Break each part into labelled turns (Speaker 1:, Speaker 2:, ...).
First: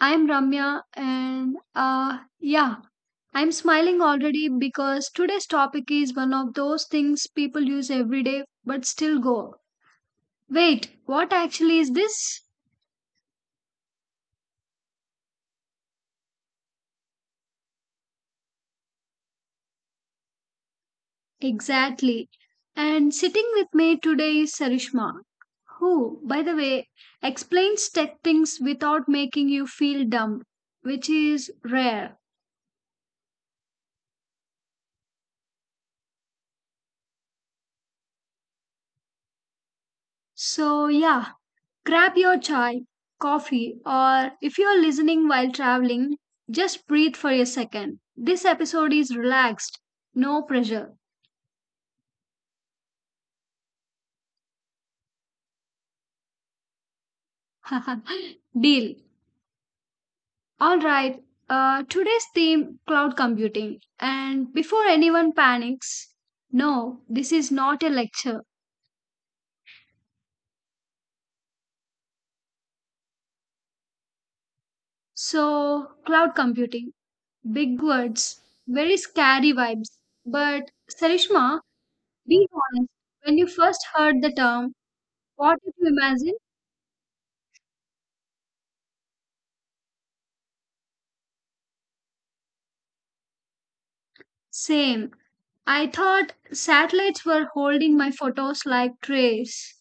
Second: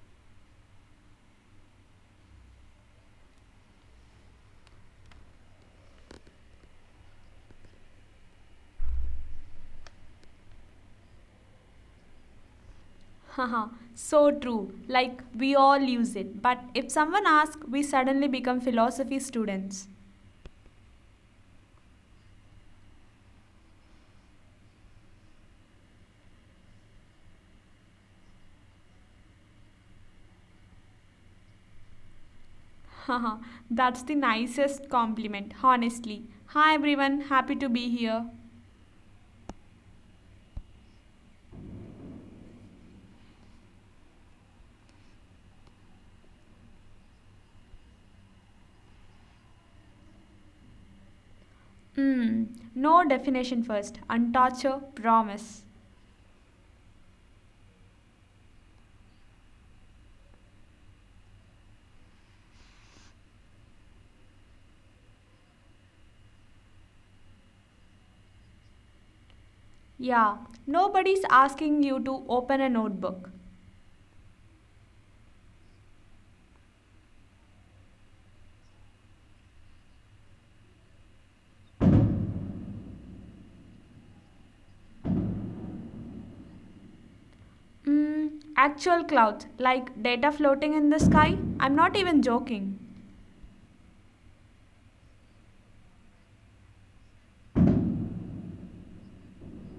Speaker 1: I'm Ramya and I'm smiling already because today's topic is one of those things people use every day but still go. Wait, what actually is this?
Speaker 2: Haha, so true. Like we all use it, but if someone asks, we suddenly become philosophy students.
Speaker 1: Exactly. And sitting with me today is Sarishma, who, by the way, explains tech things without making you feel dumb, which is rare.
Speaker 2: Haha, that's the nicest compliment, honestly. Hi everyone, happy to be here.
Speaker 1: So yeah, grab your chai, coffee, or if you're listening while traveling, just breathe for a second. This episode is relaxed, no pressure.
Speaker 2: Hmm, no definition first, and promise.
Speaker 1: Deal. All right. Today's theme, cloud computing. And before anyone panics, no, this is not a lecture.
Speaker 2: Yeah, nobody's asking you to open a notebook.
Speaker 1: So, cloud computing, big words, very scary vibes. But, Sarishma, be honest, when you first heard the term, what did you imagine?
Speaker 2: Hmm, Actual clouds, like data floating in the sky. I'm not even joking.
Speaker 1: Same. I thought satellites were holding my photos like trays.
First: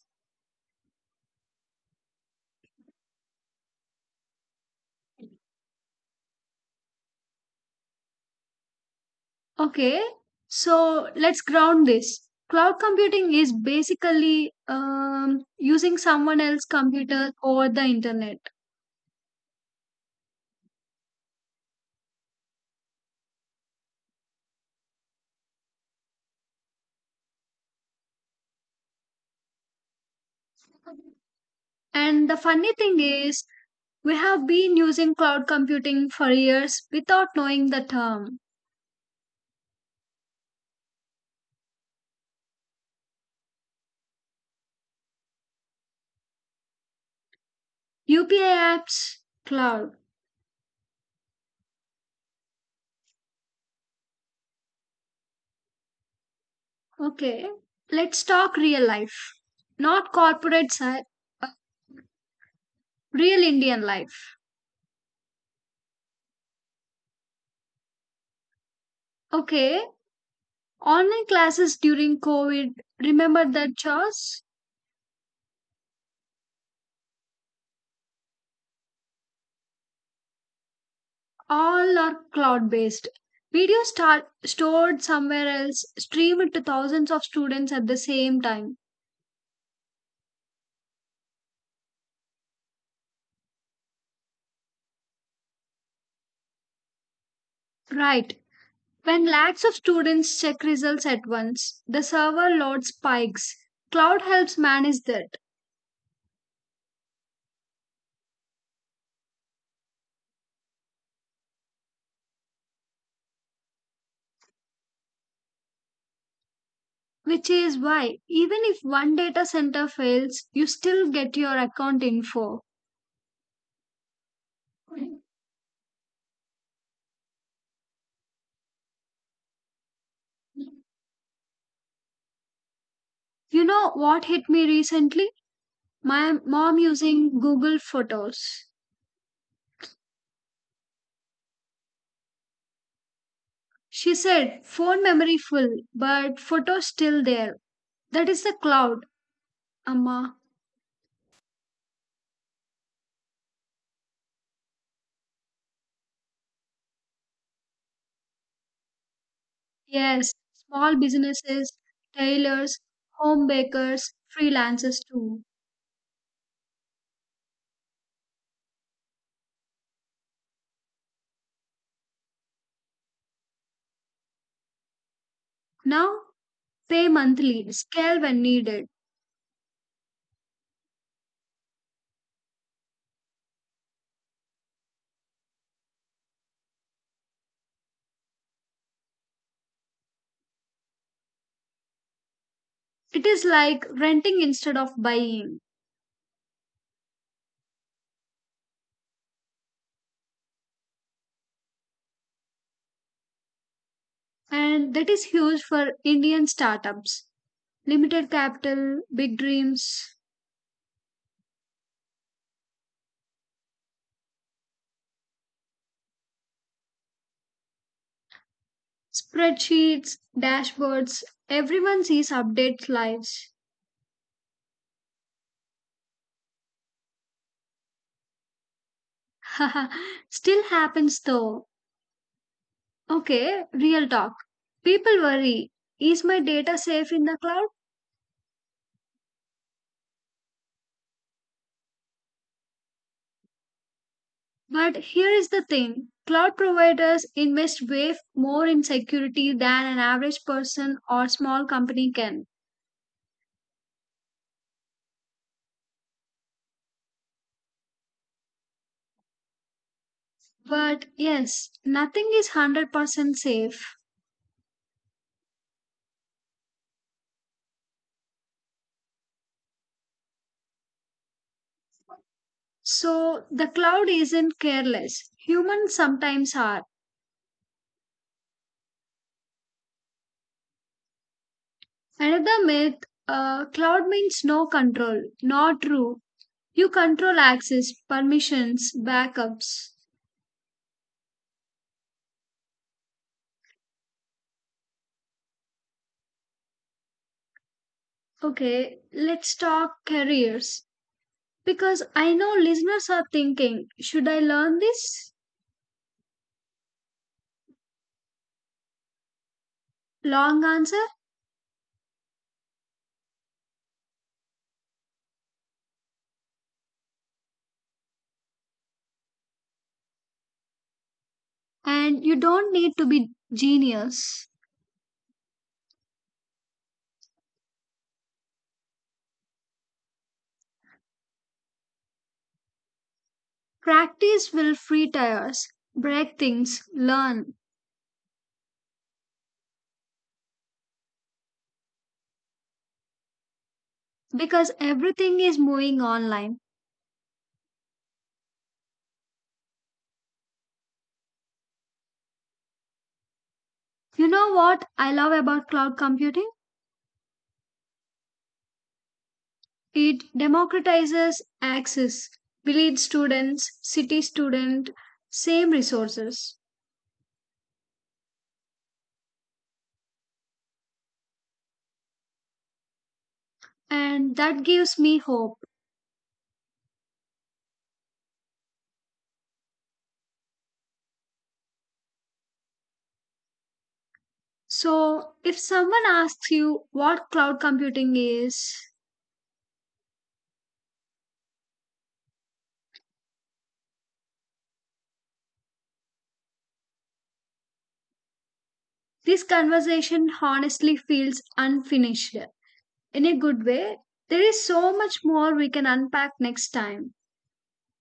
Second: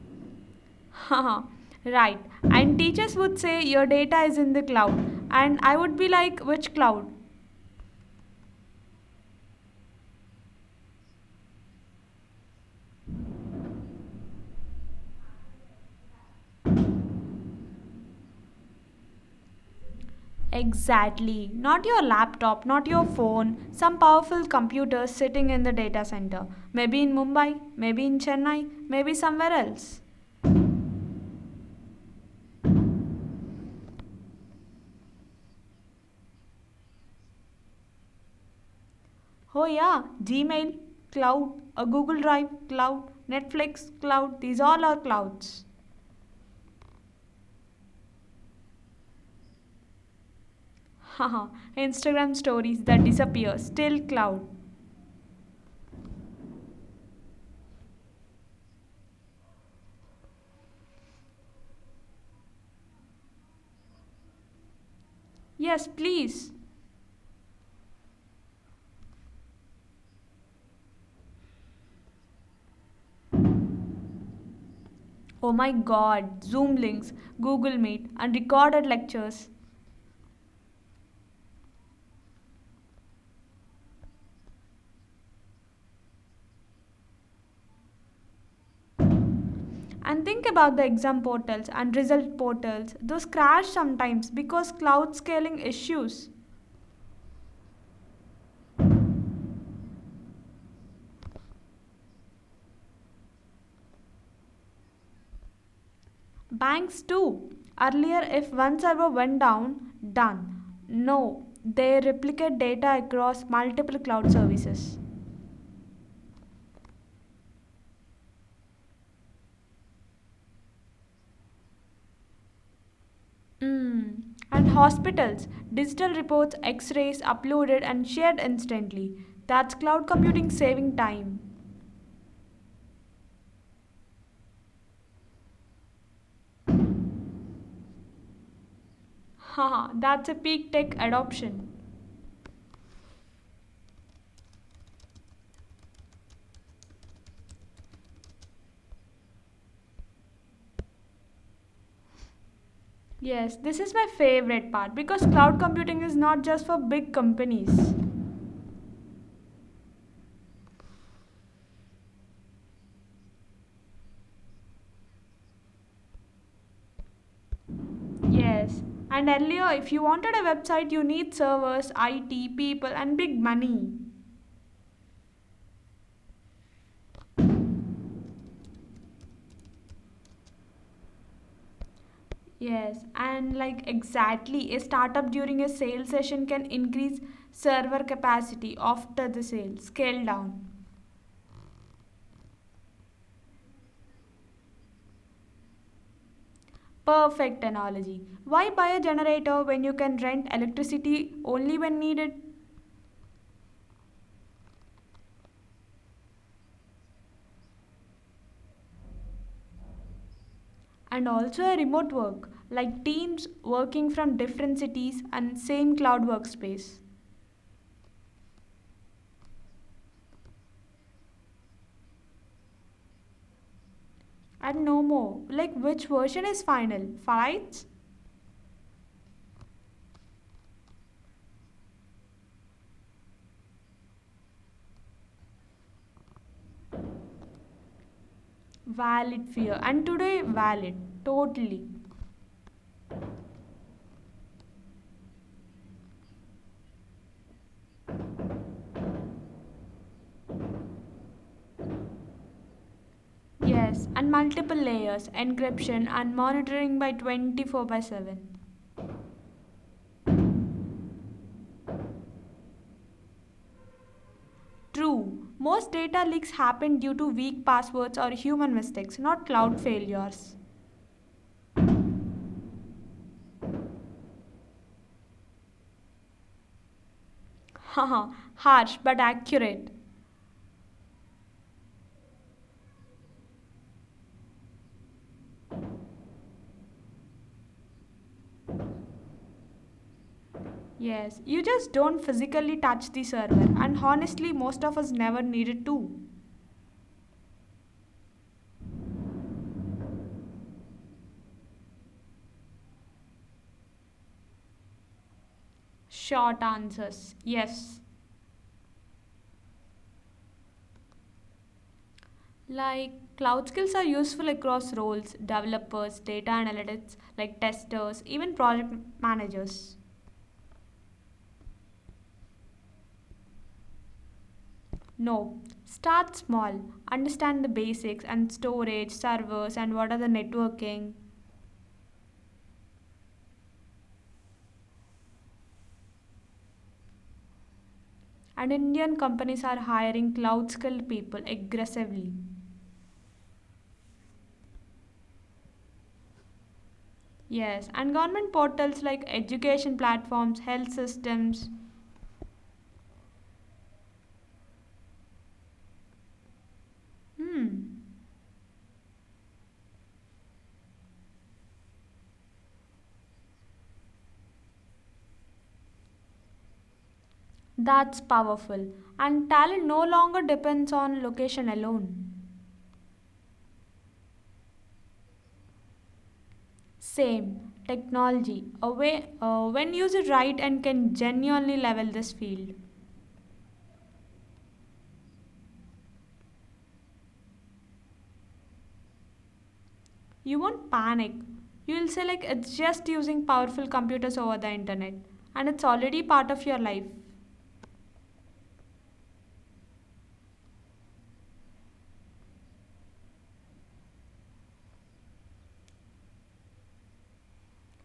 Speaker 2: Haha, right. And teachers would say your data is in the cloud. And I would be like, which cloud?
Speaker 1: Okay, so let's ground this. Cloud computing is basically using someone else's computer over the internet.
Speaker 2: Exactly. Not your laptop, not your phone. Some powerful computer sitting in the data center. Maybe in Mumbai, maybe in Chennai, maybe somewhere else.
Speaker 1: And the funny thing is, we have been using cloud computing for years without knowing the term.
Speaker 2: Oh, yeah. Gmail, cloud, a Google Drive, cloud, Netflix, cloud. These all are clouds.
Speaker 1: UPI apps, cloud.
Speaker 2: Haha. Instagram stories that disappear, still cloud.
Speaker 1: Okay, let's talk real life, not corporate side, real Indian life.
Speaker 2: Yes, please.
Speaker 1: Okay, online classes during COVID, remember that, Charles?
Speaker 2: Oh my god, Zoom links, Google Meet, and recorded lectures.
Speaker 1: All are cloud based. Videos start, stored somewhere else, streamed to thousands of students at the same time.
Speaker 2: And think about the exam portals and result portals. Those crash sometimes because cloud scaling issues.
Speaker 1: Right. When lakhs of students check results at once, the server load spikes. Cloud helps manage that,
Speaker 2: Banks too. Earlier, if one server went down, done. No, they replicate data across multiple cloud services.
Speaker 1: which is why, even if one data center fails, you still get your account info.
Speaker 2: Mm. And hospitals, digital reports, x rays uploaded and shared instantly. That's cloud computing saving time.
Speaker 1: You know what hit me recently? My mom using Google Photos.
Speaker 2: Haha, that's a peak tech adoption.
Speaker 1: She said, phone memory full, but photos still there. That is the cloud, Amma.
Speaker 2: Yes, this is my favorite part because cloud computing is not just for big companies.
Speaker 1: Yes, small businesses, tailors, home bakers, freelancers too.
Speaker 2: Yes, and earlier, if you wanted a website, you need servers, IT, people, and big money.
Speaker 1: Now pay monthly, scale when needed.
Speaker 2: Yes, and like exactly, a startup during a sale session can increase server capacity after the sale, scale down.
Speaker 1: It is like renting instead of buying.
Speaker 2: Perfect analogy. Why buy a generator when you can rent electricity only when needed?
Speaker 1: And that is huge for Indian startups. Limited capital, big dreams,
Speaker 2: And also a remote work like teams working from different cities and same cloud workspace.
Speaker 1: spreadsheets, dashboards. Everyone sees update lives.
Speaker 2: And no more like which version is final fights.
Speaker 1: Still happens though. Okay, real talk. People worry, is my data safe in the cloud?
Speaker 2: Valid fear, and today valid, totally.
Speaker 1: But here is the thing, cloud providers invest way more in security than an average person or small company can.
Speaker 2: Yes, and multiple layers encryption and monitoring by 24 by 7.
Speaker 1: But yes, nothing is 100% safe.
Speaker 2: True, most data leaks happen due to weak passwords or human mistakes, not cloud failures.
Speaker 1: So the cloud isn't careless. Humans sometimes are.
Speaker 2: Haha, harsh but accurate.
Speaker 1: Another myth, cloud means no control. Not true. You control access, permissions, backups.
Speaker 2: Yes, you just don't physically touch the server, and honestly, most of us never needed to.
Speaker 1: Okay, let's talk careers because I know listeners are thinking, should I learn this?
Speaker 2: Short answers yes.
Speaker 1: Long answer,
Speaker 2: Like, cloud skills are useful across roles developers, data analytics, like testers, even project managers.
Speaker 1: and you don't need to be genius.
Speaker 2: No, start small, understand the basics and storage, servers, and what are the networking.
Speaker 1: Practice will free tires, break things, learn,
Speaker 2: And Indian companies are hiring cloud skilled people aggressively.
Speaker 1: because everything is moving online.
Speaker 2: Yes, and government portals like education platforms, health systems.
Speaker 1: You know what I love about cloud computing?
Speaker 2: Hmm,
Speaker 1: It democratizes access, village students, city student, same resources,
Speaker 2: that's powerful. And talent no longer depends on location alone.
Speaker 1: and that gives me hope.
Speaker 2: Same, technology, a way, when used right and can genuinely level this field.
Speaker 1: So, if someone asks you what cloud computing is,
Speaker 2: You won't panic. You'll say, like, it's just using powerful computers over the internet, and it's already part of your life.
Speaker 1: this conversation honestly feels unfinished. In a good way, there is so much more we can unpack next time.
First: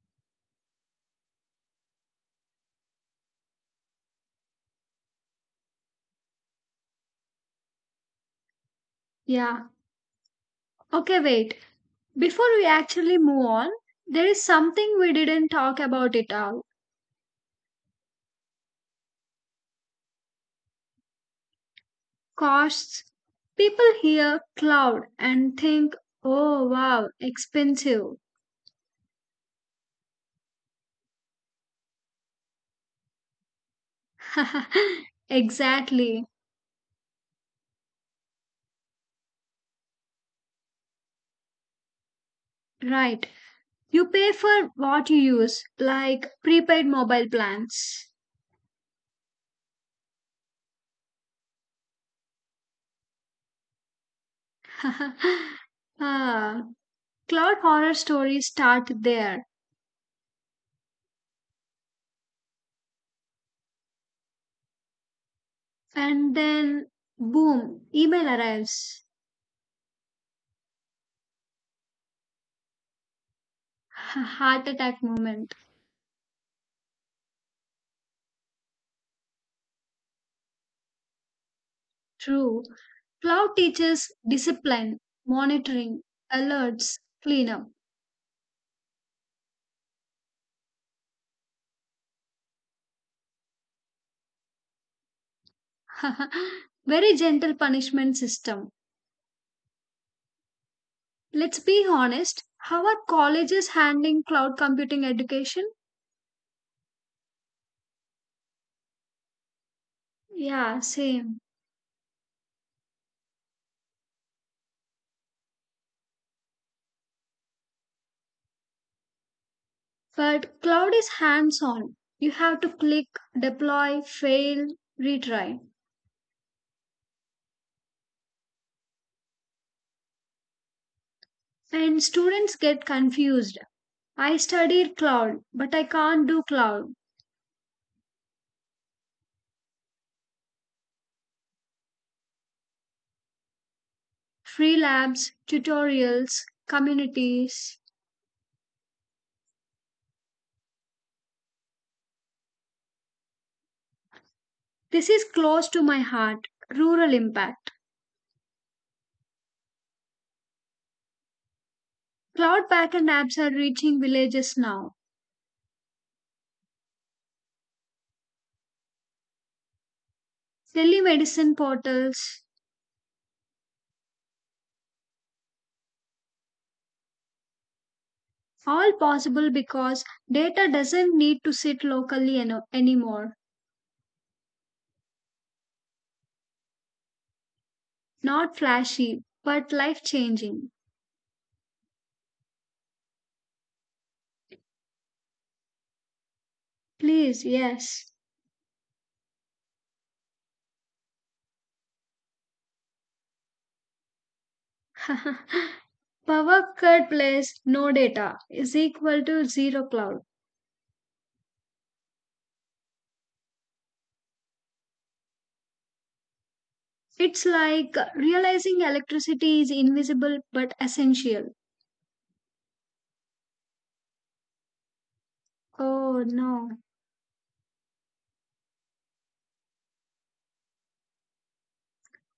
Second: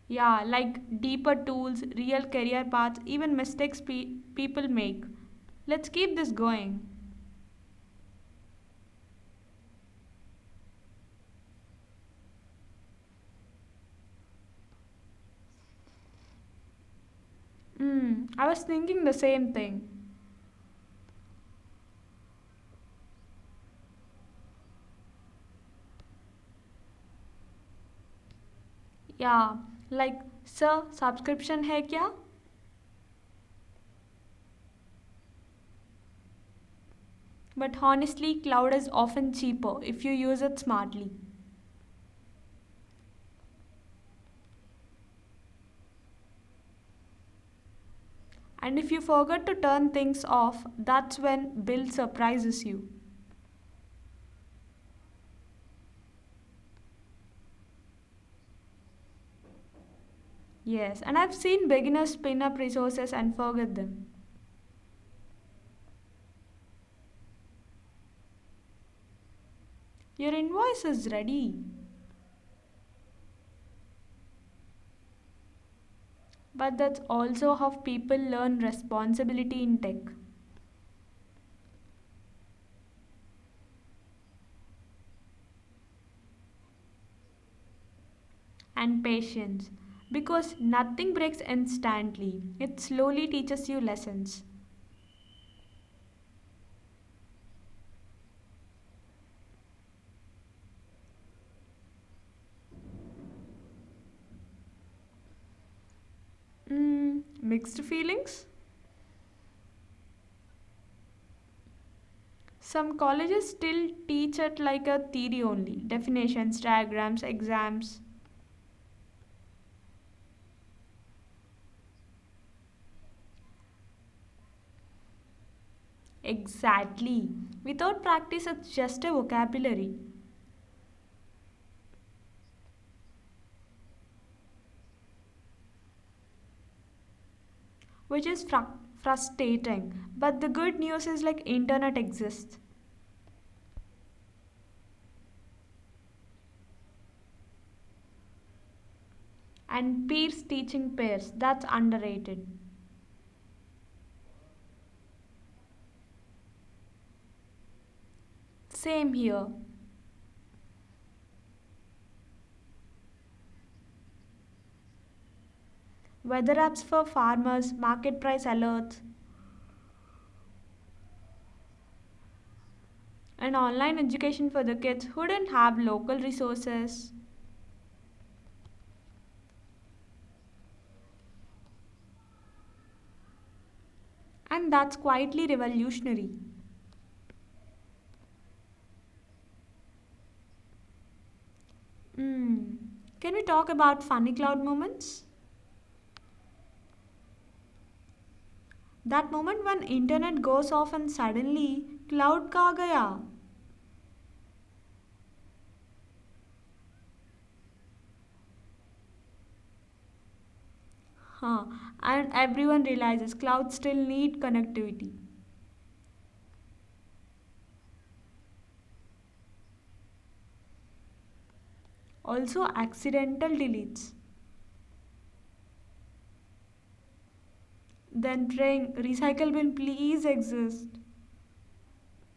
Speaker 2: Yeah, like deeper tools, real career paths, even mistakes people make. Let's keep this going.
Speaker 1: Yeah. Okay, wait. Before we actually move on, there is something we didn't talk about at all,
Speaker 2: I was thinking the same thing.
Speaker 1: costs. People hear cloud and think, oh wow, expensive.
Speaker 2: Yeah, like, sir, subscription hai kya?
Speaker 1: Exactly.
Speaker 2: But honestly, cloud is often cheaper if you use it smartly.
Speaker 1: Right. You pay for what you use, like prepaid mobile plans.
Speaker 2: And if you forget to turn things off, that's when bill surprises you.
Speaker 1: Ah, cloud horror stories start there,
Speaker 2: Yes, and I've seen beginners spin up resources and forget them.
Speaker 1: and then boom, email arrives.
Speaker 2: Your invoice is ready.
Speaker 1: Heart attack moment.
Speaker 2: But that's also how people learn responsibility in tech,
Speaker 1: True. Cloud teaches discipline, monitoring, alerts, cleanup.
Speaker 2: and patience, because nothing breaks instantly. It slowly teaches you lessons.
Speaker 1: Very gentle punishment system. Let's be honest. How are colleges handling cloud computing education?
Speaker 2: Mixed feelings?
Speaker 1: Yeah, same.
Speaker 2: Some colleges still teach it like a theory only definitions, diagrams, exams.
Speaker 1: But cloud is hands on. You have to click, deploy, fail, retry.
Speaker 2: Exactly. Without practice, it's just a vocabulary,
Speaker 1: And students get confused. I studied cloud, but I can't do cloud.
Speaker 2: which is frustrating. But the good news is like internet exists.
Speaker 1: Free labs, tutorials, communities.
Speaker 2: And peers teaching peers. That's underrated.
Speaker 1: This is close to my heart. Rural impact.
Speaker 2: Same here.
Speaker 1: Cloud backend apps are reaching villages now.
Speaker 2: Weather apps for farmers, market price alerts,
Speaker 1: Telemedicine portals.
Speaker 2: and online education for the kids who did not have local resources.
Speaker 1: All possible because data doesn't need to sit locally anymore.
Speaker 2: And that's quietly revolutionary.
Speaker 1: Not flashy, but life changing.
Speaker 2: Hmm. Can we talk about funny cloud moments?
Speaker 1: Please, yes.
Speaker 2: That moment when internet goes off and suddenly cloud ka gaya.
Speaker 1: Power cut plus no data is equal to zero cloud.
Speaker 2: Huh. And everyone realizes clouds still need connectivity.
Speaker 1: It's like realizing electricity is invisible but essential.
Speaker 2: Also accidental deletes.
Speaker 1: Oh no.
Speaker 2: Then ring recycle bin please exist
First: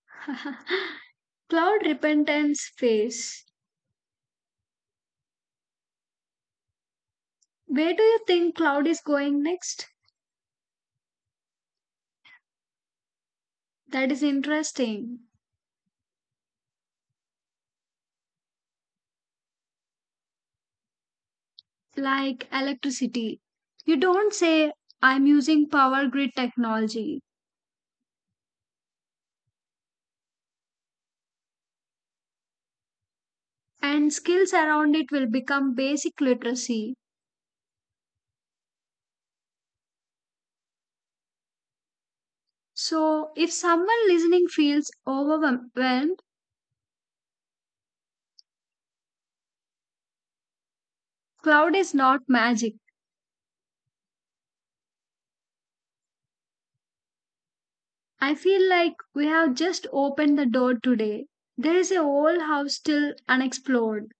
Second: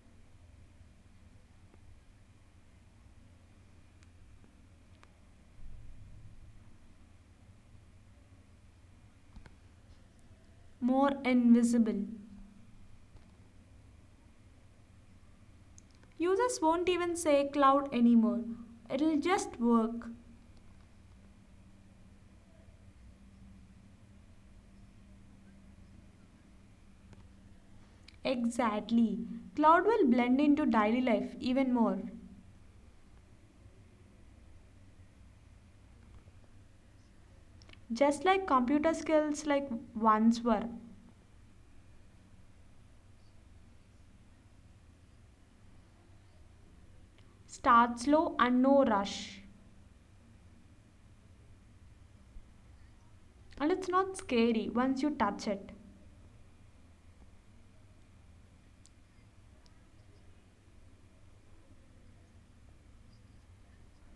Speaker 1: Cloud repentance phase. Where do you think cloud is going next?
Speaker 2: more invisible.
Speaker 1: That is interesting.
Speaker 2: Users won't even say cloud anymore. It'll just work.
Speaker 1: Like electricity. You don't say, I'm using power grid technology,
Speaker 2: Exactly. Cloud will blend into daily life even more.
Speaker 1: and skills around it will become basic literacy.
Speaker 2: Just like computer skills like once were.
Speaker 1: So, if someone listening feels overwhelmed,
Speaker 2: Start slow and no rush.
Speaker 1: cloud is not magic.
Speaker 2: And it's not scary once you touch it.
Speaker 1: I feel like we have just opened the door today. There is a whole house still unexplored.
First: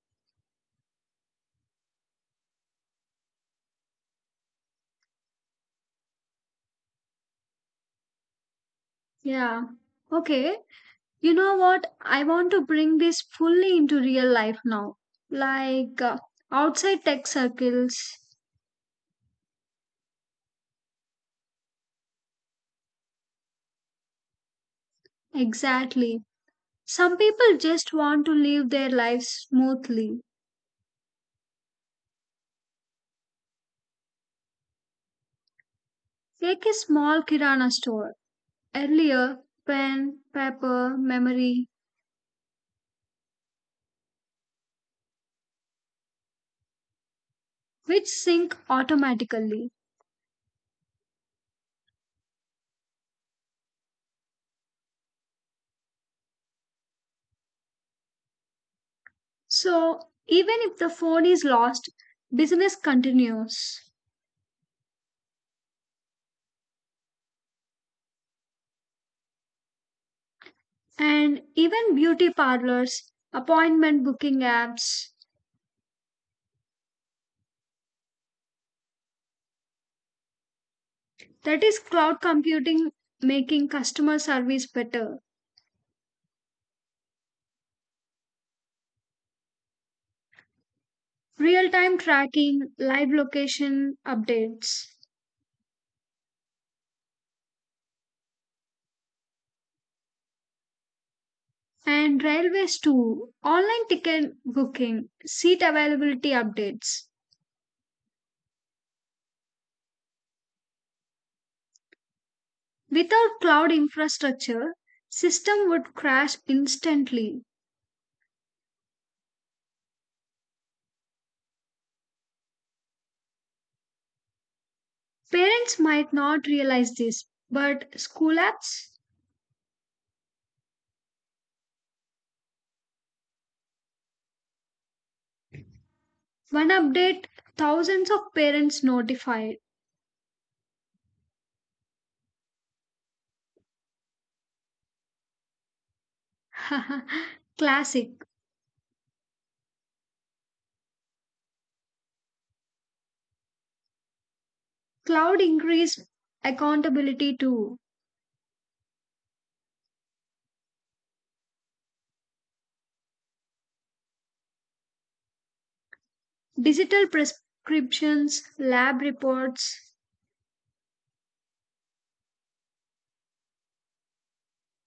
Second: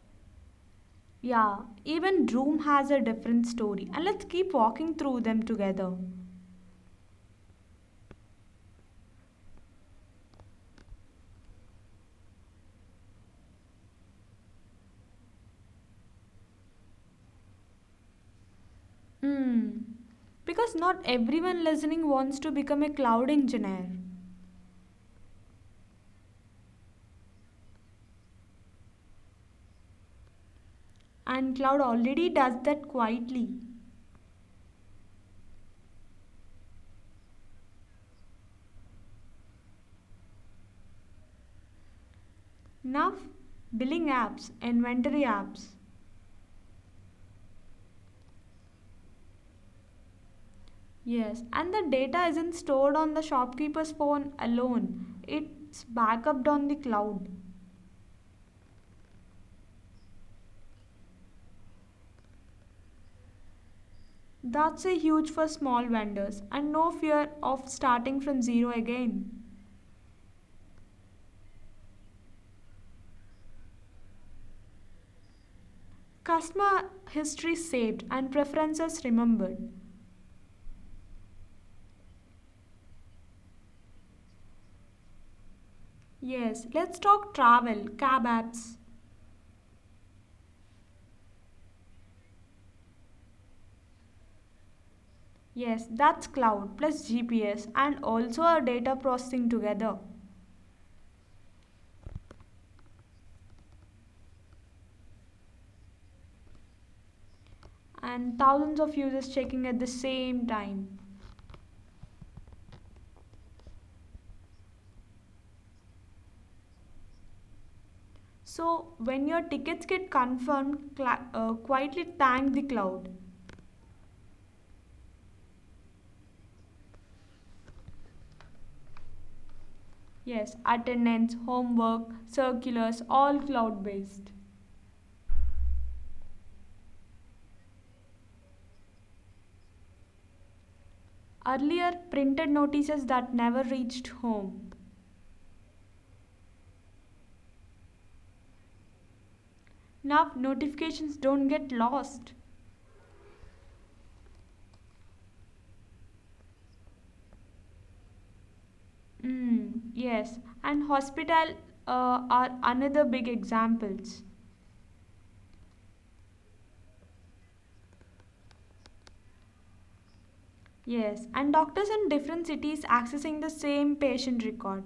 Speaker 2: Yeah, even Room has a different story, and let's keep walking through them together.
Speaker 1: Yeah. Okay. You know what? I want to bring this fully into real life now. Like outside tech circles.
Speaker 2: Hmm. Because not everyone listening wants to become a cloud engineer.
Speaker 1: Exactly. Some people just want to live their lives smoothly.
Speaker 2: And cloud already does that quietly.
Speaker 1: Take a small kirana store, earlier pen, paper, memory,
Speaker 2: Now, billing apps, inventory apps.
Speaker 1: which sync automatically.
Speaker 2: Yes, and the data isn't stored on the shopkeeper's phone alone, it's backuped on the cloud.
Speaker 1: So even if the phone is lost, business continues.
Speaker 2: That's a huge for small vendors and no fear of starting from zero again.
Speaker 1: And even beauty parlors, appointment booking apps,
Speaker 2: Customer history saved and preferences remembered.
Speaker 1: that is cloud computing making customer service better.
Speaker 2: Yes, let's talk travel, cab apps.
Speaker 1: Real time tracking, live location updates,
Speaker 2: Yes, that's cloud plus GPS and also our data processing together,
Speaker 1: and railways too. Online ticket booking, seat availability updates.
Speaker 2: and thousands of users checking at the same time.
Speaker 1: Without cloud infrastructure, system would crash instantly.
Speaker 2: So, when your tickets get confirmed, cla quietly thank the cloud.
Speaker 1: Parents might not realize this, but school apps?
Speaker 2: Yes, attendance, homework, circulars, all cloud based.
Speaker 1: One update, thousands of parents notified.
Speaker 2: Earlier, printed notices that never reached home.
Speaker 1: Classic.
Speaker 2: Now, notifications don't get lost.
Speaker 1: Cloud increased accountability too.
Speaker 2: Yes, and hospital are another big examples.
Speaker 1: Digital prescriptions, lab reports,
Speaker 2: Yes, and doctors in different cities accessing the same patient record,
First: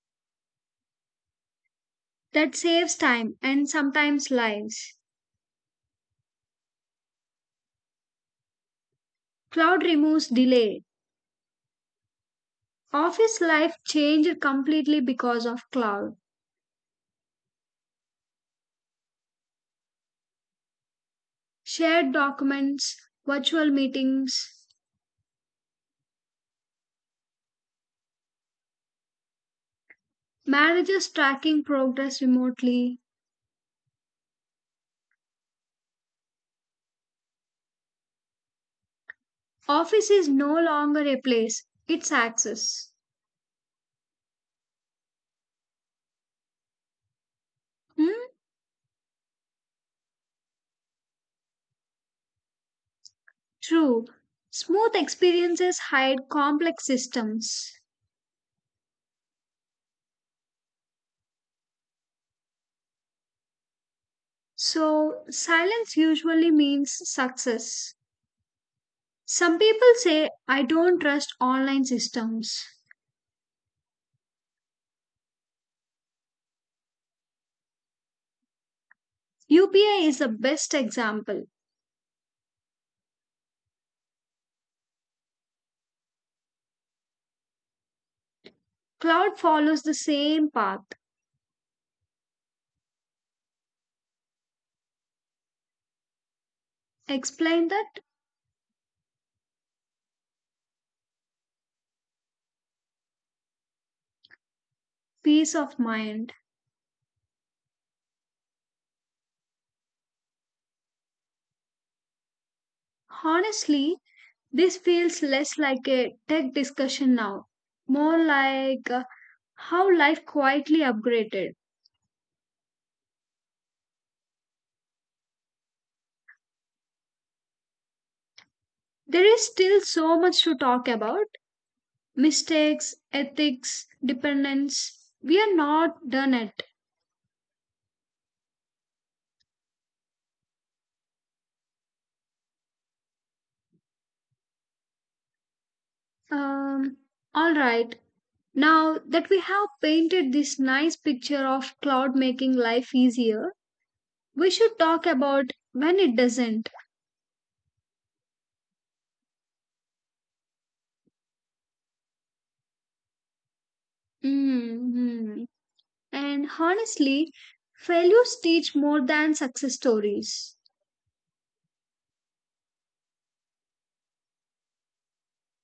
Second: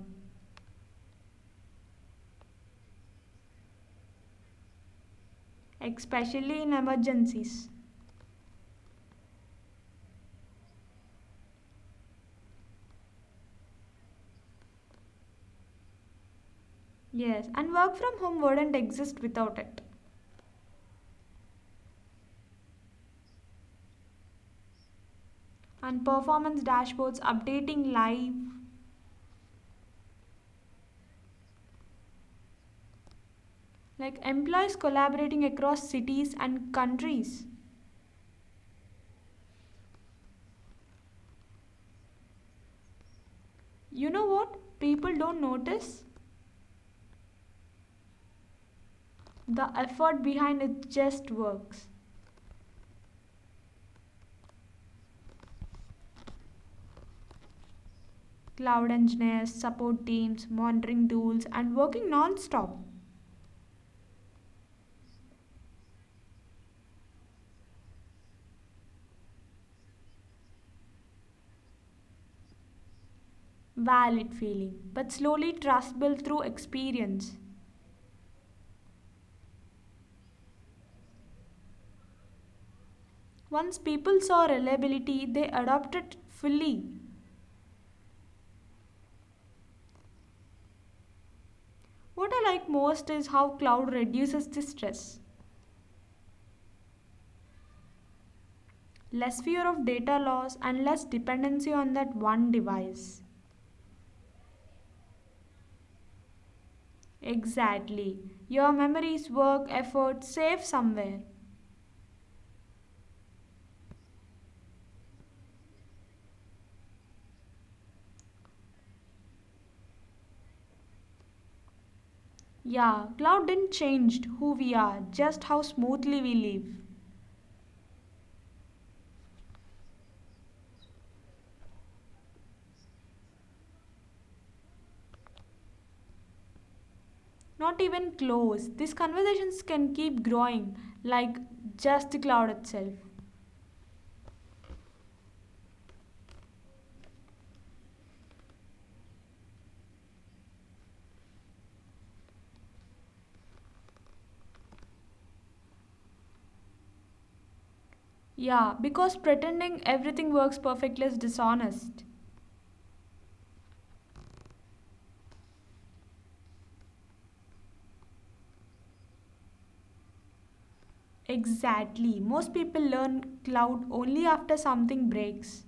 Speaker 1: that saves time and sometimes lives.
Speaker 2: especially in emergencies.
Speaker 1: Cloud removes delay. Office life changed completely because of cloud.
Speaker 2: Yes, and work from home wouldn't exist without it.
Speaker 1: Shared documents, virtual meetings,
Speaker 2: And performance dashboards updating live,
Speaker 1: managers tracking progress remotely.
Speaker 2: like employees collaborating across cities and countries.
Speaker 1: Office is no longer a place, it's access.
Speaker 2: You know what? People don't notice.
Speaker 1: Hmm?
Speaker 2: The effort behind it just works.
Speaker 1: True. Smooth experiences hide complex systems.
Speaker 2: Cloud engineers, support teams, monitoring tools, and working non stop.
Speaker 1: So, silence usually means success. Some people say, I don't trust online systems.
Speaker 2: Valid feeling, but slowly trust built through experience.
Speaker 1: UPI is the best example.
Speaker 2: Once people saw reliability, they adopted it fully.
Speaker 1: Cloud follows the same path.
Speaker 2: What I like most is how cloud reduces the stress.
Speaker 1: Explain that,
Speaker 2: Less fear of data loss and less dependency on that one device.
Speaker 1: peace of mind.
Speaker 2: Exactly. Your memories, work, effort, safe somewhere.
Speaker 1: Honestly, this feels less like a tech discussion now, more like how life quietly upgraded.
Speaker 2: Yeah, cloud didn't change who we are, just how smoothly we live.
Speaker 1: There is still so much to talk about, mistakes, ethics, dependence. We are not done yet.
Speaker 2: Not even close. These conversations can keep growing, like just the cloud itself.
Speaker 1: Um, all right, now that we have painted this nice picture of cloud making life easier, we should talk about when it doesn't.
Speaker 2: Yeah, because pretending everything works perfectly is dishonest.
Speaker 1: Mhm. And honestly, failures teach more than success stories.
Speaker 2: Exactly. Most people learn cloud only after something breaks.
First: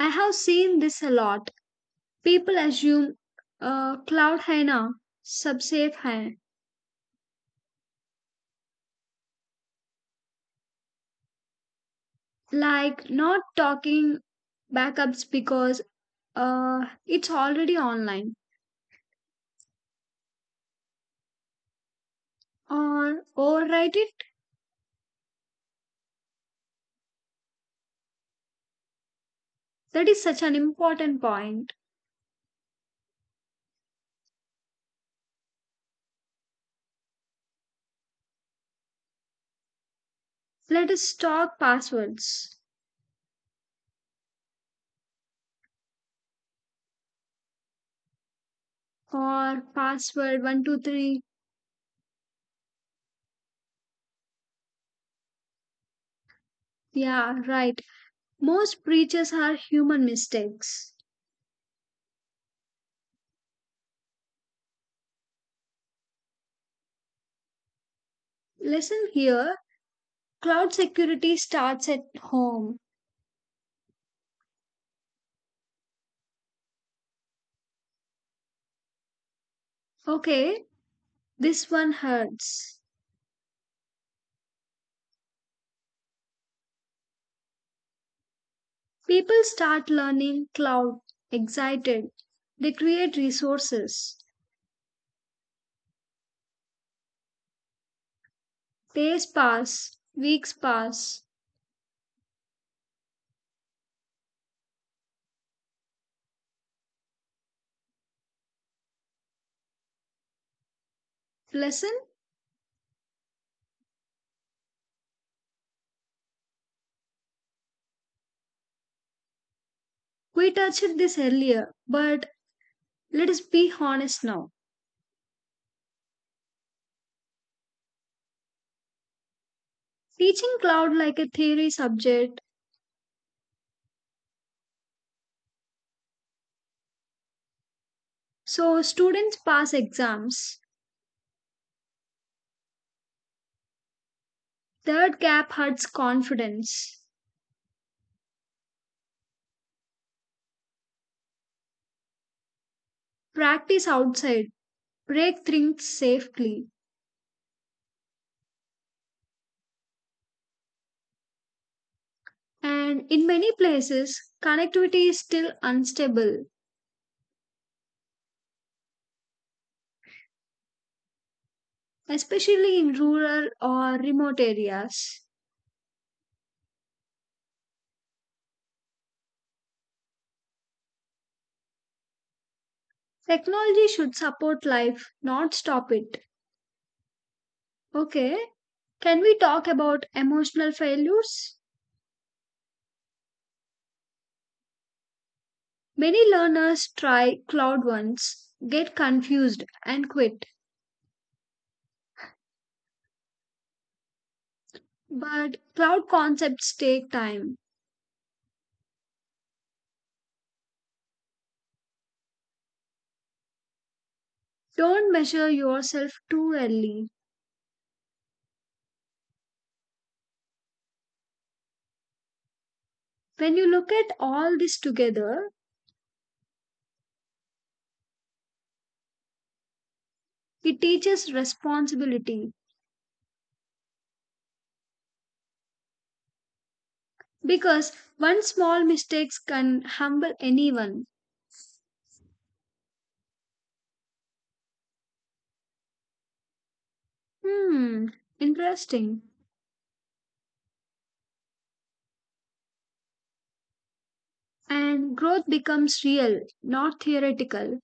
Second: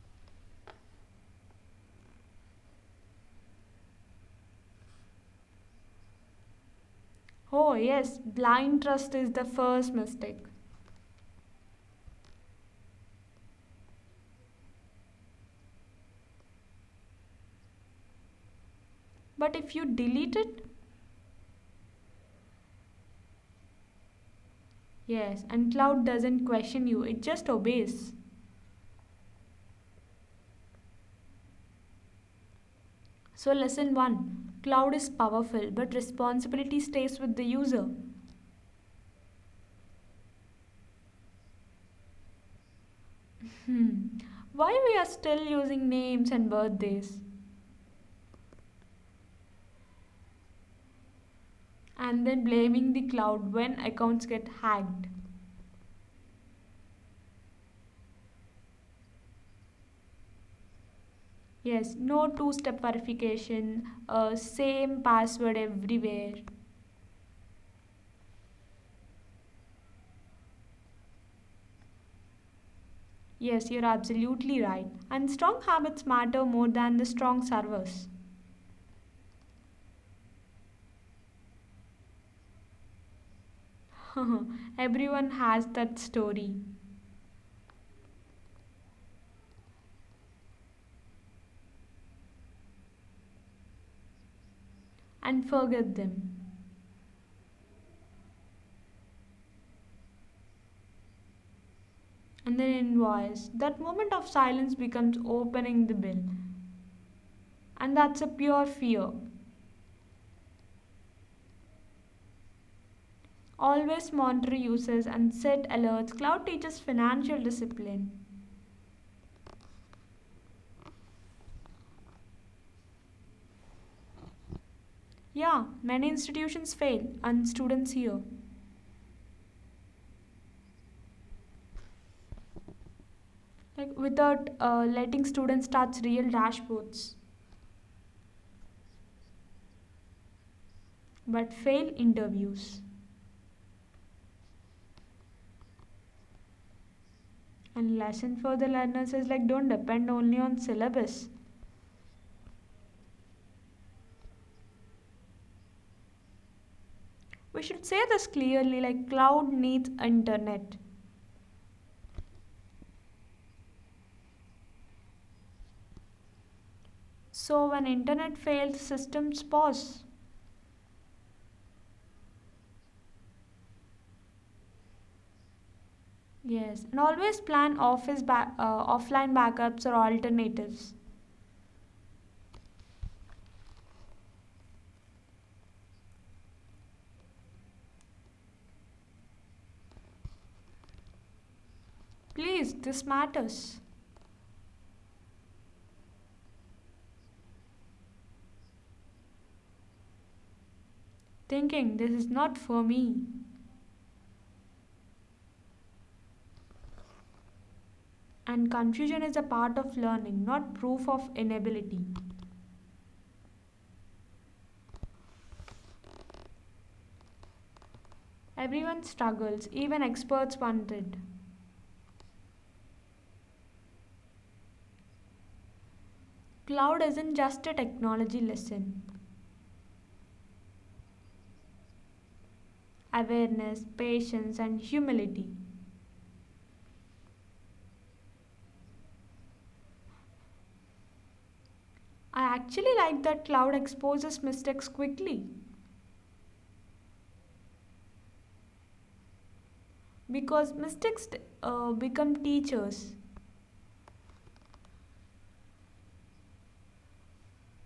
Speaker 1: I have seen this a lot. People assume, cloud hai na, sab safe hai.
Speaker 2: Oh, yes, blind trust is the first mistake.
Speaker 1: Like not talking backups because it's already online.
Speaker 2: But if you delete it,
Speaker 1: Or overwrite it.
Speaker 2: yes, and cloud doesn't question you, it just obeys.
Speaker 1: That is such an important point.
Speaker 2: So, lesson 1: Cloud is powerful, but responsibility stays with the user.
Speaker 1: Let us talk passwords.
Speaker 2: Hmm. Why we are still using names and birthdays
Speaker 1: Or password 123.
Speaker 2: and then blaming the cloud when accounts get hacked.
Speaker 1: Yeah, right. Most breaches are human mistakes.
Speaker 2: Yes, no two-step verification, same password everywhere.
Speaker 1: Lesson here, cloud security starts at home.
Speaker 2: Yes, you're absolutely right. And strong habits matter more than the strong servers.
Speaker 1: Okay, this one hurts.
Speaker 2: Everyone has that story
Speaker 1: People start learning cloud, excited. They create resources.
Speaker 2: and forget them.
Speaker 1: Days pass, weeks pass.
Speaker 2: And then invoice. That moment of silence becomes opening the bill. And that's a pure fear.
Speaker 1: Lesson?
Speaker 2: Always monitor users and set alerts. Cloud teaches financial discipline.
Speaker 1: We touched this earlier, but let us be honest now.
Speaker 2: Yeah, many institutions fail, and students here,
Speaker 1: Teaching cloud like a theory subject,
Speaker 2: like without letting students touch real dashboards,
Speaker 1: so students pass exams.
Speaker 2: but fail interviews.
Speaker 1: Third gap hurts confidence.
Speaker 2: And lesson for the learners is like don't depend only on syllabus.
Speaker 1: Practice outside, break things safely.
Speaker 2: We should say this clearly. Like cloud needs internet.
Speaker 1: And in many places, connectivity is still unstable,
Speaker 2: So when internet fails, systems pause.
Speaker 1: especially in rural or remote areas.
Speaker 2: Yes, and always plan office offline backups or alternatives.
Speaker 1: Technology should support life, not stop it. Okay, can we talk about emotional failures?
Speaker 2: Please, this matters.
Speaker 1: Many learners try cloud once, get confused, and quit.
Speaker 2: Thinking this is not for me.
Speaker 1: But cloud concepts take time.
Speaker 2: And confusion is a part of learning, not proof of inability.
Speaker 1: Don't measure yourself too early.
Speaker 2: Everyone struggles, even experts want it.
Speaker 1: When you look at all this together,
Speaker 2: Cloud isn't just a technology lesson.
Speaker 1: it teaches responsibility.
Speaker 2: Awareness, patience, and humility.
Speaker 1: Because one small mistake can humble anyone.
Speaker 2: I actually like that cloud exposes mistakes quickly
Speaker 1: Hmm, interesting.
Speaker 2: because mistakes become teachers.
Speaker 1: And growth becomes real, not theoretical.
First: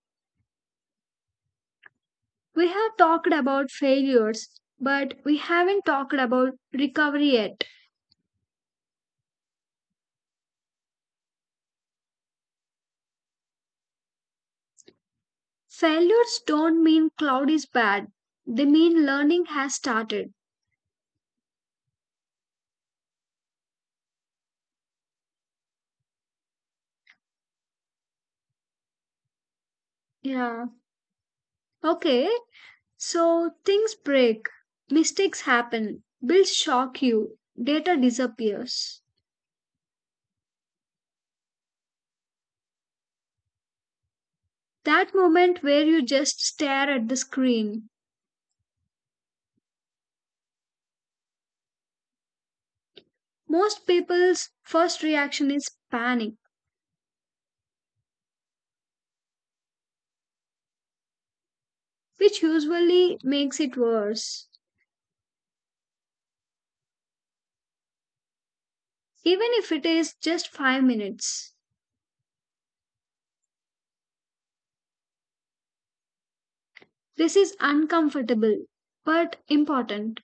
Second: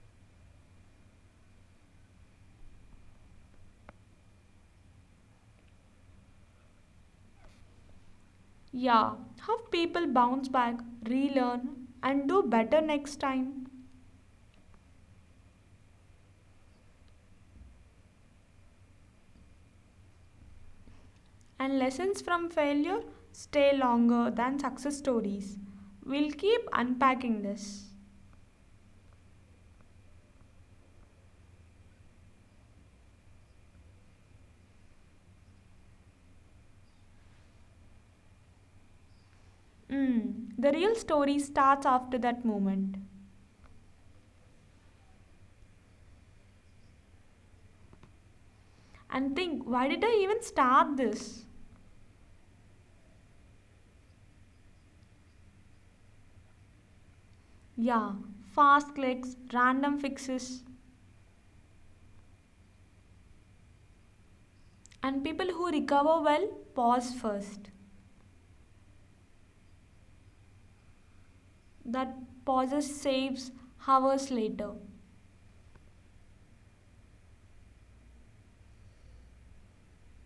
Speaker 1: We have talked about failures, but we haven't talked about recovery yet.
Speaker 2: Yeah, have people bounce back, relearn, and do better next time.
Speaker 1: Failures don't mean cloud is bad, they mean learning has started.
Speaker 2: And lessons from failure stay longer than success stories. We'll keep unpacking this.
Speaker 1: Yeah. Okay, so things break, mistakes happen, bills shock you, data disappears.
Speaker 2: The real story starts after that moment.
Speaker 1: That moment where you just stare at the screen.
Speaker 2: And think, why did I even start this?
Speaker 1: Most people's first reaction is panic,
Speaker 2: Yeah, fast clicks, random fixes.
Speaker 1: which usually makes it worse.
Speaker 2: And people who recover well pause first.
Speaker 1: Even if it is just 5 minutes.
Speaker 2: That pauses saves hours later.
Speaker 1: This is uncomfortable, but important.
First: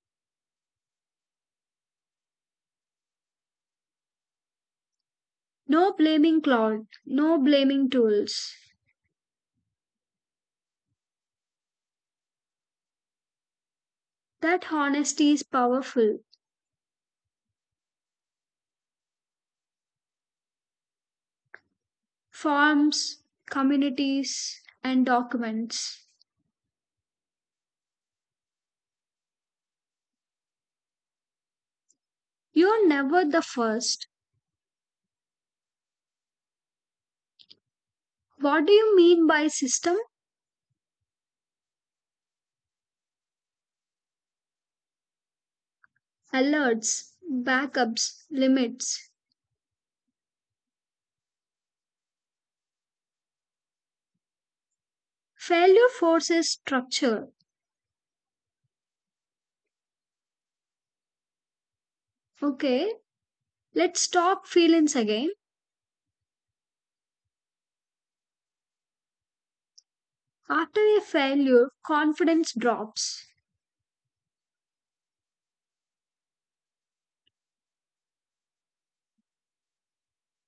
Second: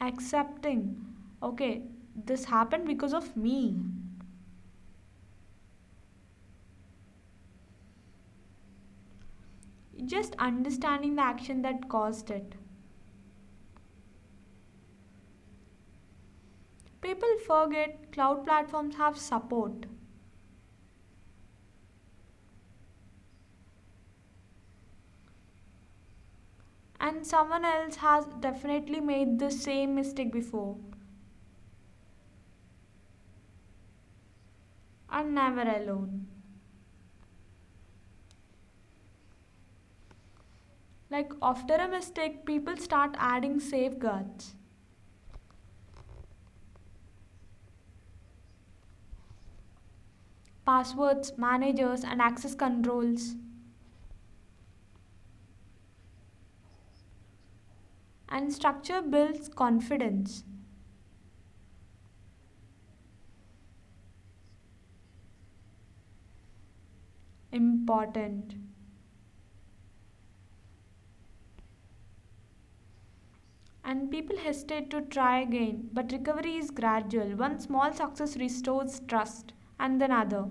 Speaker 2: Accepting, okay, this happened because of me.
Speaker 1: No blaming Claude, no blaming tools.
Speaker 2: Just understanding the action that caused it.
Speaker 1: That honesty is powerful.
Speaker 2: People forget cloud platforms have support,
Speaker 1: Forms, communities, and documents.
Speaker 2: and someone else has definitely made the same mistake before
Speaker 1: You're never the first.
Speaker 2: and never alone.
Speaker 1: What do you mean by system?
Speaker 2: Like after a mistake, people start adding safeguards,
Speaker 1: Alerts, backups, limits.
Speaker 2: passwords, managers, and access controls,
Speaker 1: Failure forces structure.
Speaker 2: and structure builds confidence.
Speaker 1: Okay, let's talk feelings again.
Speaker 2: Important.
Speaker 1: After a failure, confidence drops
Speaker 2: And people hesitate to try again, but recovery is gradual. One small success restores trust, and then other.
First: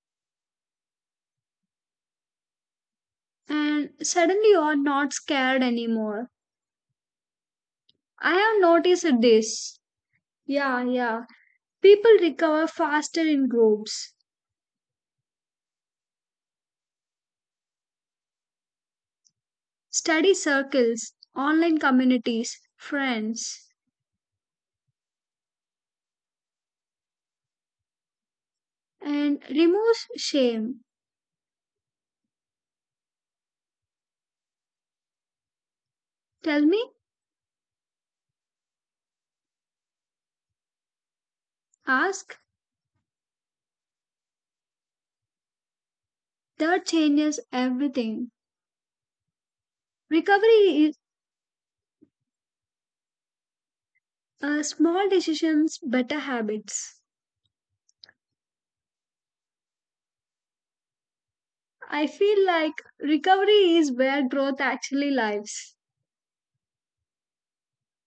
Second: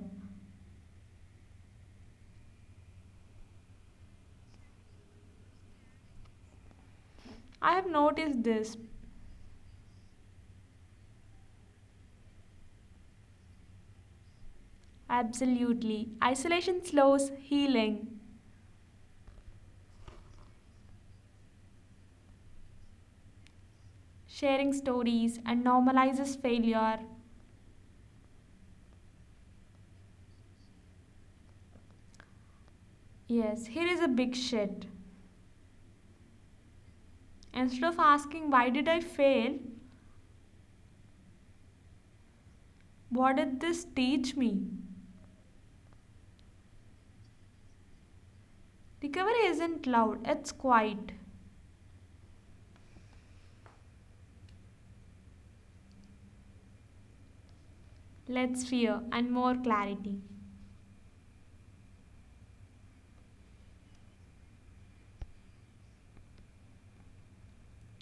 Speaker 1: and suddenly you're not scared anymore.
Speaker 2: I have
Speaker 1: I
Speaker 2: noticed
Speaker 1: have
Speaker 2: this.
Speaker 1: noticed this. Yeah, yeah. People recover faster in groups,
Speaker 2: Absolutely. Isolation slows healing,
Speaker 1: study circles, online communities, friends,
Speaker 2: sharing stories, and normalizes failure.
Speaker 1: and removes shame.
Speaker 2: Yes, here is a big shit.
Speaker 1: Tell me,
Speaker 2: Instead of asking, why did I fail?
Speaker 1: ask.
Speaker 2: What did this teach me?
Speaker 1: That changes everything.
Speaker 2: Recovery isn't loud, it's
Speaker 1: Recovery,
Speaker 2: quiet.
Speaker 1: Small decisions, better habits.
Speaker 2: Let's fear and more clarity.
Speaker 1: I feel like recovery is where growth actually lies.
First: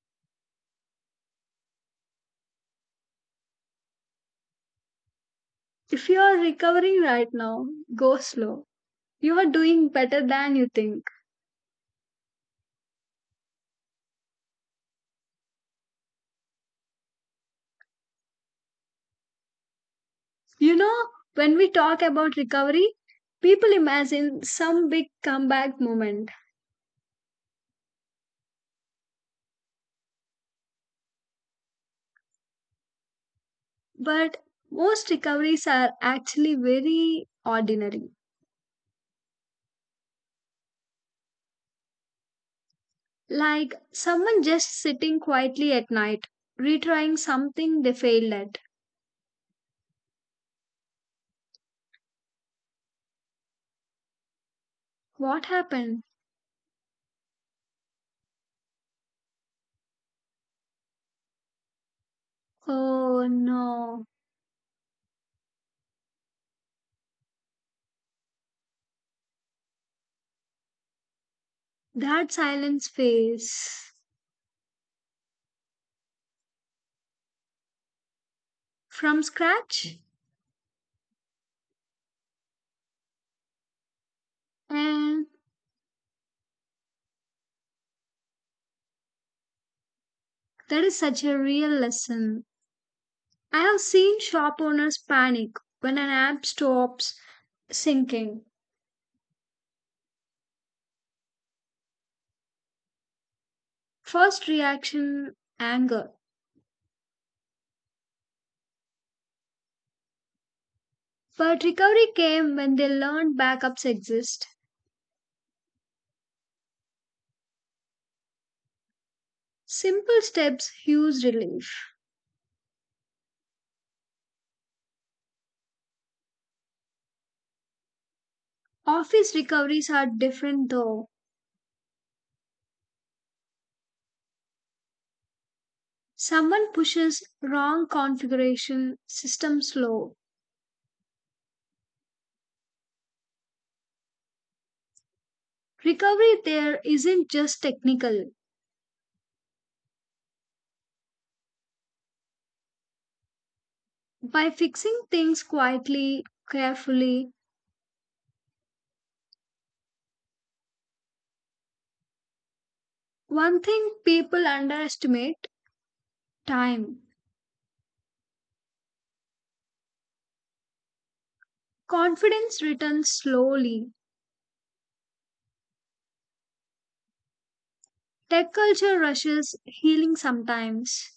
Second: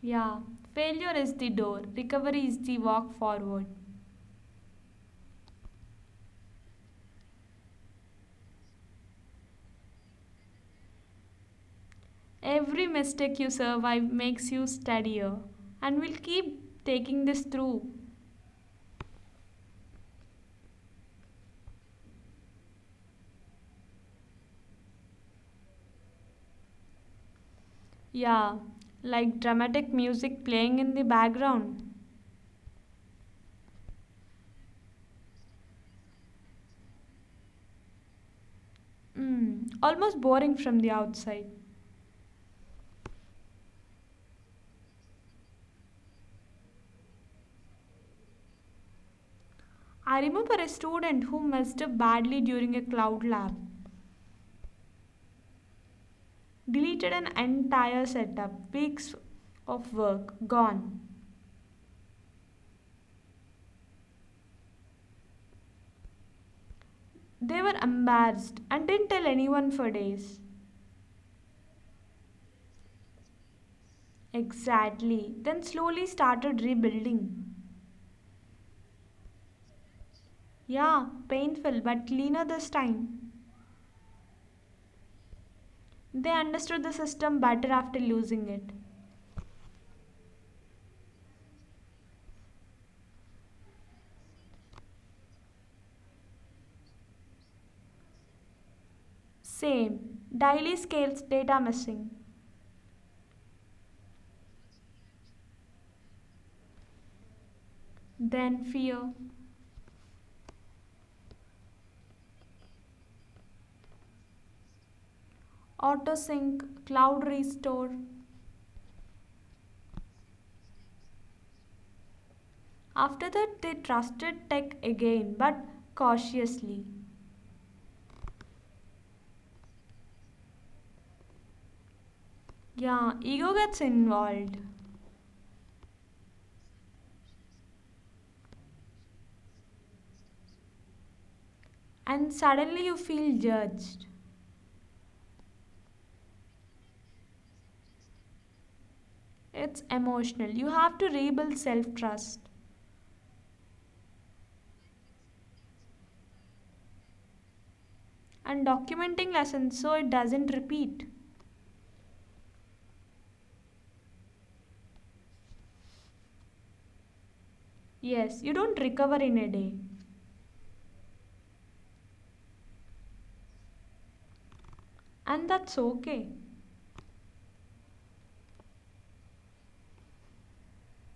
Speaker 2: Yeah, failure is the door, recovery is the walk forward.
Speaker 1: If you are recovering right now, go slow. You are doing better than you think.
Speaker 2: Every mistake you survive makes you steadier, and we'll keep taking this through.
Speaker 1: You know, when we talk about recovery, people imagine some big comeback moment,
Speaker 2: Yeah, like dramatic music playing in the background.
Speaker 1: but most recoveries are actually very ordinary.
Speaker 2: Almost boring from the outside.
Speaker 1: Like someone just sitting quietly at night, retrying something they failed at.
Speaker 2: I remember a student who messed up badly during a cloud lab.
Speaker 1: What happened?
Speaker 2: Deleted an entire setup, weeks of work gone.
Speaker 1: Oh no,
Speaker 2: They were embarrassed and didn't tell anyone for days.
Speaker 1: that silence phase
Speaker 2: Exactly. Then slowly started rebuilding.
Speaker 1: from scratch.
Speaker 2: Yeah, painful but cleaner this time.
Speaker 1: And
Speaker 2: They understood the system better after losing it.
Speaker 1: that is such a real lesson. I have seen shop owners panic when an app stops sinking.
Speaker 2: Same. Daily scales data missing.
Speaker 1: First reaction, anger.
Speaker 2: Then fear.
Speaker 1: But recovery came when they learned backups exist.
Speaker 2: Autosync, cloud restore.
Speaker 1: Simple steps, huge relief.
Speaker 2: After that, they trusted tech again but cautiously.
Speaker 1: Office recoveries are different though.
Speaker 2: Yeah, ego gets involved.
Speaker 1: Someone pushes wrong configuration, system slow.
Speaker 2: And suddenly you feel judged.
Speaker 1: Recovery there isn't just technical.
Speaker 2: It's emotional. You have to rebuild self trust.
Speaker 1: By fixing things quietly, carefully,
Speaker 2: And documenting lessons so it doesn't repeat.
Speaker 1: one thing people underestimate, time.
Speaker 2: Yes, you don't recover in a day,
Speaker 1: Confidence returns slowly.
Speaker 2: and that's okay.
Speaker 1: Tech culture rushes healing sometimes.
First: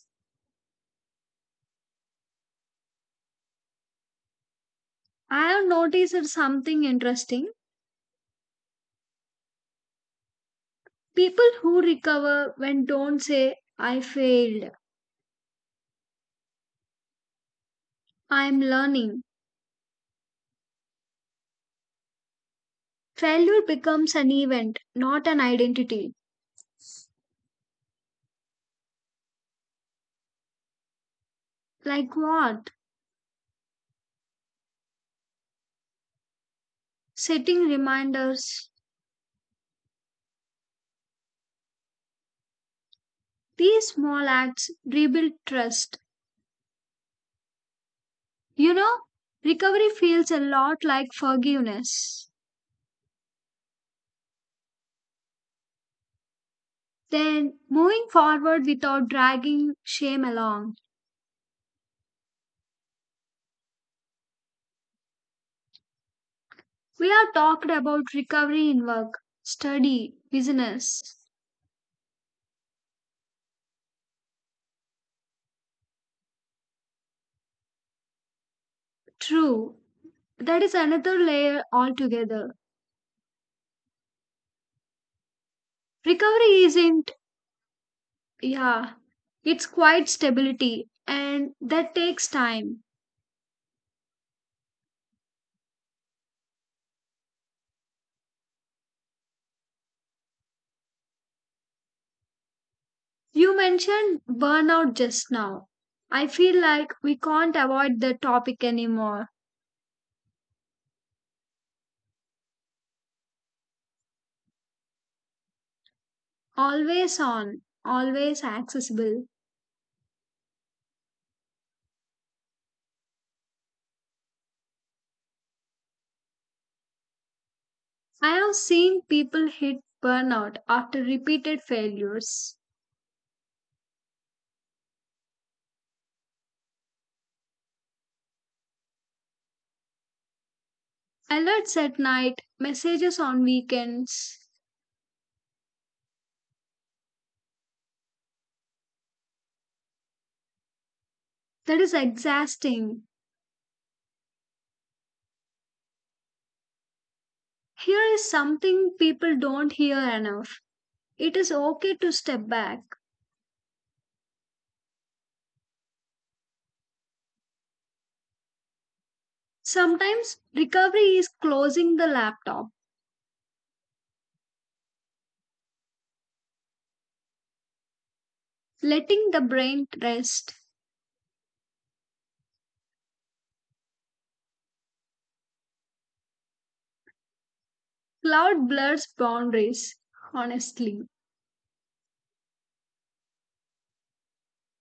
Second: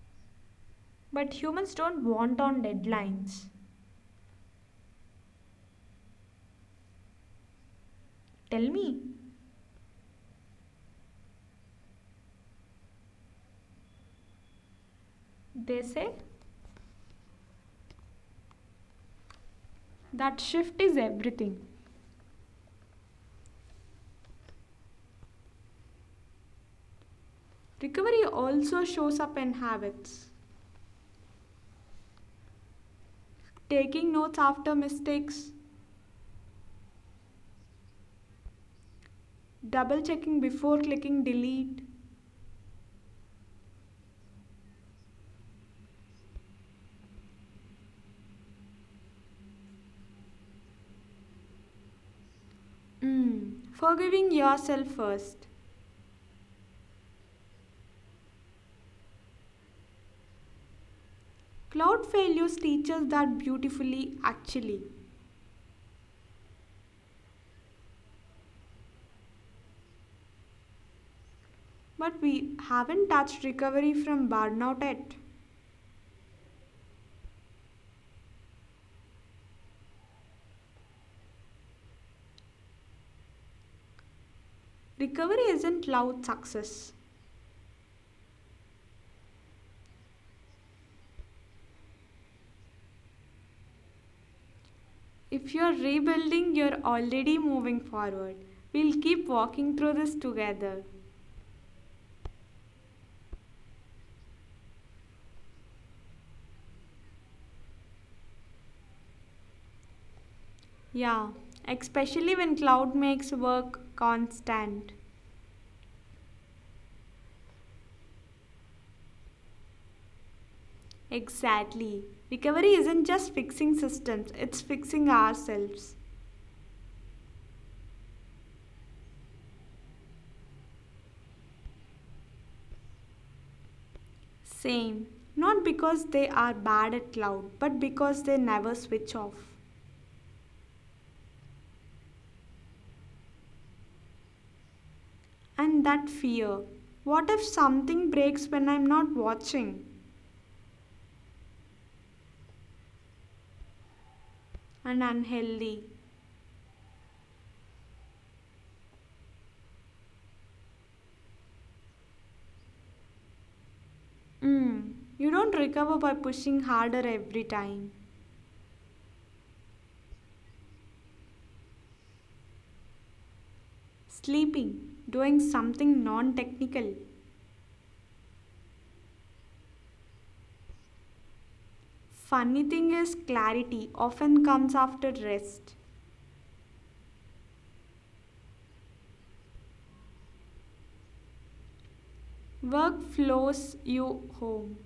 Speaker 2: But humans don't want on deadlines.
Speaker 1: I have noticed something interesting.
Speaker 2: Tell me,
Speaker 1: People who recover when don't say, I failed,
Speaker 2: they say
Speaker 1: I'm learning.
Speaker 2: that shift is everything.
Speaker 1: Failure becomes an event, not an identity.
Speaker 2: Recovery also shows up in habits.
Speaker 1: Like what?
Speaker 2: Taking notes after mistakes,
Speaker 1: Setting reminders,
Speaker 2: double checking before clicking delete,
Speaker 1: these small acts rebuild trust. You know, recovery feels a lot like forgiveness.
Speaker 2: forgiving yourself first.
Speaker 1: Then, moving forward without dragging shame along.
Speaker 2: Cloud failures teach us that beautifully, actually.
Speaker 1: We have talked about recovery in work, study, business.
Speaker 2: But we haven't touched recovery from burnout yet.
Speaker 1: True, that is another layer altogether.
Speaker 2: Recovery isn't loud
Speaker 1: Recovery
Speaker 2: success.
Speaker 1: isn't, yeah, it's quite stability and that takes time.
Speaker 2: If you're rebuilding, you're already moving forward. We'll keep walking through this together.
Speaker 1: You mentioned burnout just now. I feel like we can't avoid the topic anymore.
Speaker 2: Yeah, especially when cloud makes work constant.
Speaker 1: Always on, always accessible.
Speaker 2: Exactly. Recovery isn't just fixing systems, it's fixing ourselves.
Speaker 1: I have seen people hit burnout after repeated failures.
Speaker 2: Same. Not because they are bad at cloud, but because they never switch off.
Speaker 1: Alerts at night, messages on weekends.
Speaker 2: And that fear. What if something breaks when I'm not watching?
Speaker 1: That is exhausting.
Speaker 2: And unhealthy.
Speaker 1: Here is something people don't hear enough. It is okay to step back.
Speaker 2: Mm. You don't recover by pushing harder every time.
Speaker 1: Sometimes recovery is closing the laptop,
Speaker 2: Sleeping, doing something non technical.
Speaker 1: letting the brain rest.
Speaker 2: Funny thing is, clarity often comes after rest.
Speaker 1: Cloud blurs boundaries, honestly.
Speaker 2: Work flows you home.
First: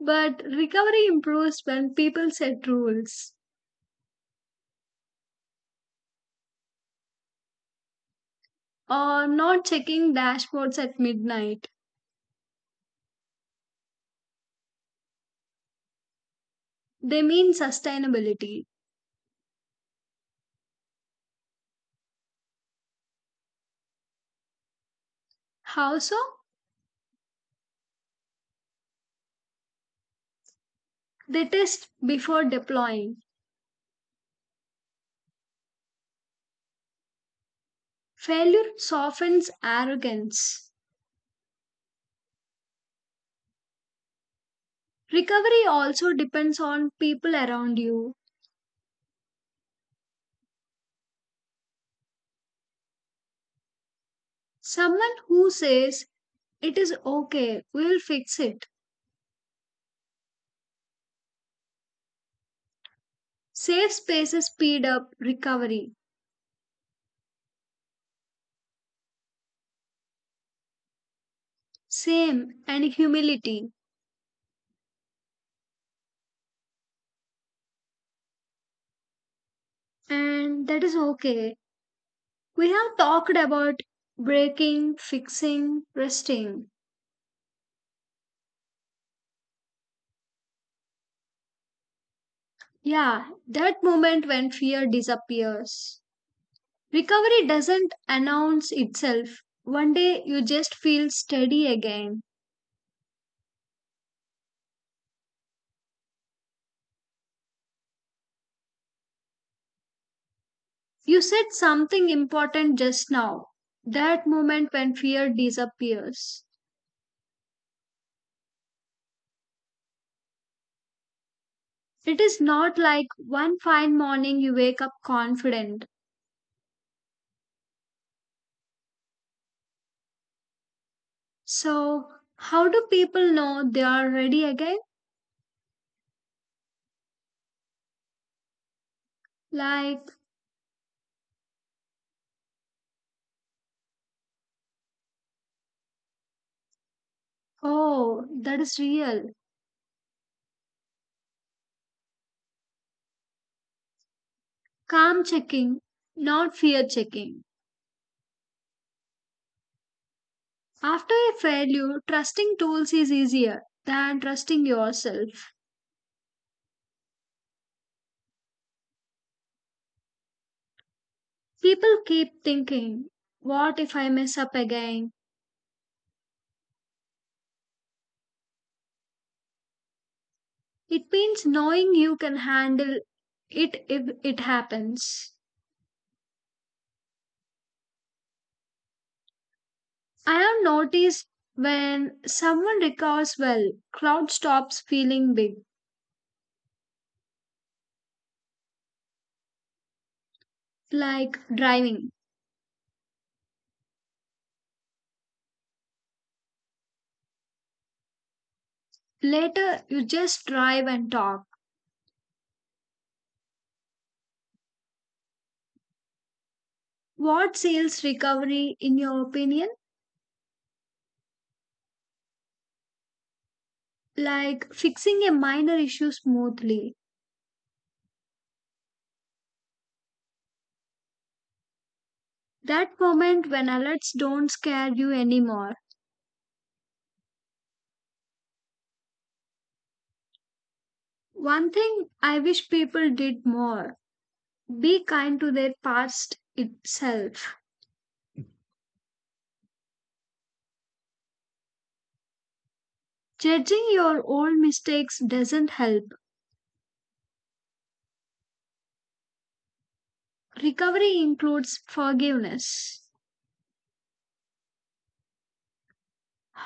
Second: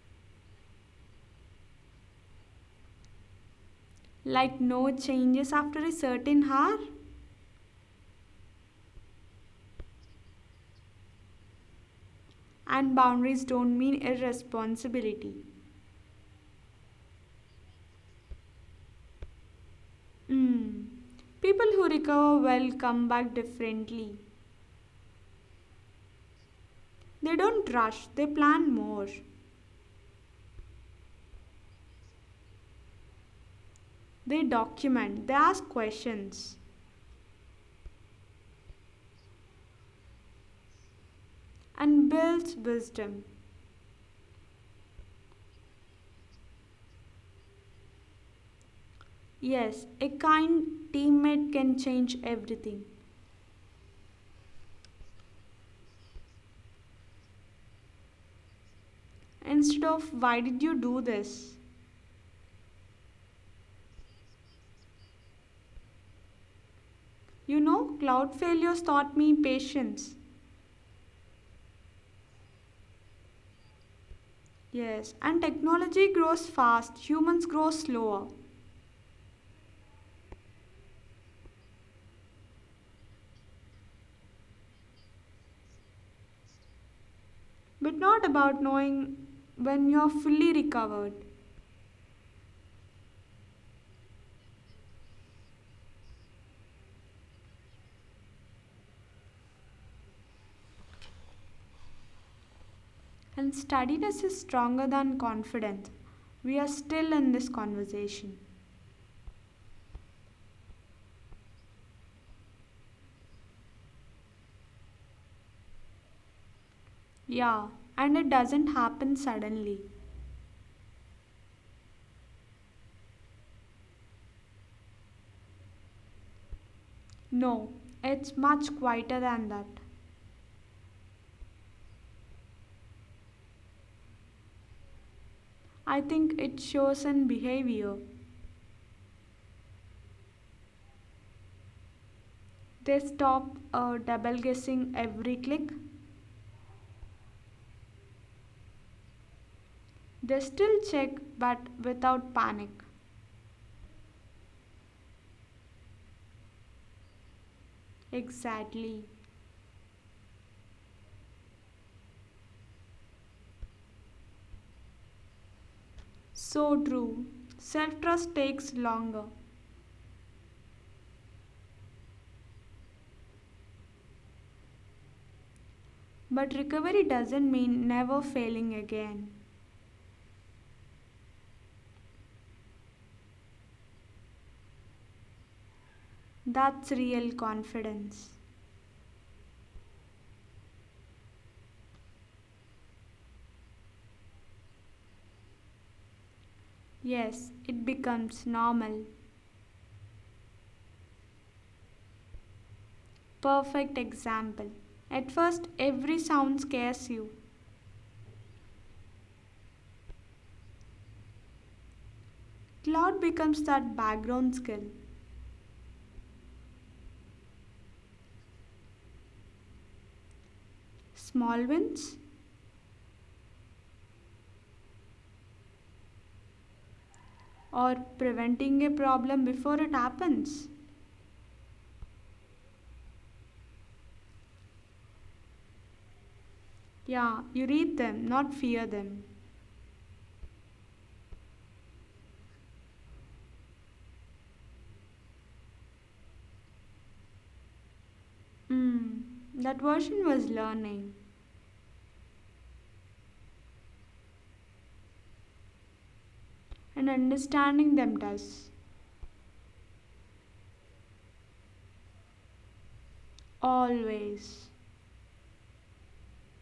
Speaker 1: But recovery improves when people set rules
Speaker 2: Like no changes after a certain hour,
Speaker 1: or not checking dashboards at midnight.
Speaker 2: and boundaries don't mean irresponsibility.
Speaker 1: They mean sustainability.
Speaker 2: Mm. People who recover well come back differently.
Speaker 1: How so?
Speaker 2: They don't rush, they plan more.
Speaker 1: They test before deploying.
Speaker 2: They document, they ask questions,
Speaker 1: Failure softens arrogance.
Speaker 2: and builds wisdom.
Speaker 1: Recovery also depends on people around you.
Speaker 2: Yes, a kind teammate can change everything.
Speaker 1: Someone who says, it is okay, we will fix it.
Speaker 2: Instead of why did you do this?
Speaker 1: Safe spaces speed up recovery.
Speaker 2: Cloud failures taught me patience.
Speaker 1: Same and humility.
Speaker 2: Yes, and technology grows fast, humans grow slower.
Speaker 1: And that is okay. We have talked about breaking, fixing, resting.
Speaker 2: But not about knowing when you're fully recovered.
Speaker 1: Yeah, that moment when fear disappears. Recovery doesn't announce itself. One day you just feel steady again.
Speaker 2: And steadiness is stronger than confidence. We are still in this conversation.
Speaker 1: You said something important just now. That moment when fear disappears.
Speaker 2: Yeah, and it doesn't happen suddenly.
Speaker 1: It is not like one fine morning you wake up confident.
Speaker 2: No, it's much quieter than that.
Speaker 1: So, how do people know they are ready again?
Speaker 2: I think it shows in behavior.
Speaker 1: Like,
Speaker 2: They stop double guessing every click.
Speaker 1: oh, that is real.
Speaker 2: They still check but without panic.
Speaker 1: Calm checking, not fear checking.
Speaker 2: Exactly.
Speaker 1: After a failure, trusting tools is easier than trusting yourself.
Speaker 2: So true. Self trust takes longer.
Speaker 1: People keep thinking, what if I mess up again?
Speaker 2: But recovery doesn't mean never failing again.
Speaker 1: It means knowing you can handle it if it happens.
Speaker 2: That's real confidence.
Speaker 1: I have noticed when someone recovers well, crowd stops feeling big,
Speaker 2: Yes, it becomes normal.
Speaker 1: like driving.
Speaker 2: Perfect example. At first, every sound scares you.
Speaker 1: Later, you just drive and talk.
Speaker 2: Cloud becomes that background skill.
Speaker 1: What sales recovery, in your opinion,
Speaker 2: Small wins
Speaker 1: like fixing a minor issue smoothly?
Speaker 2: or preventing a problem before it happens.
Speaker 1: That moment when alerts don't scare you anymore.
Speaker 2: Yeah, you read them, not fear them.
Speaker 1: One thing I wish people did more, be kind to their past itself.
Speaker 2: Mm, that version was learning
Speaker 1: Judging your old mistakes doesn't help.
Speaker 2: and understanding them does.
Speaker 1: Recovery includes forgiveness.
Speaker 2: Always.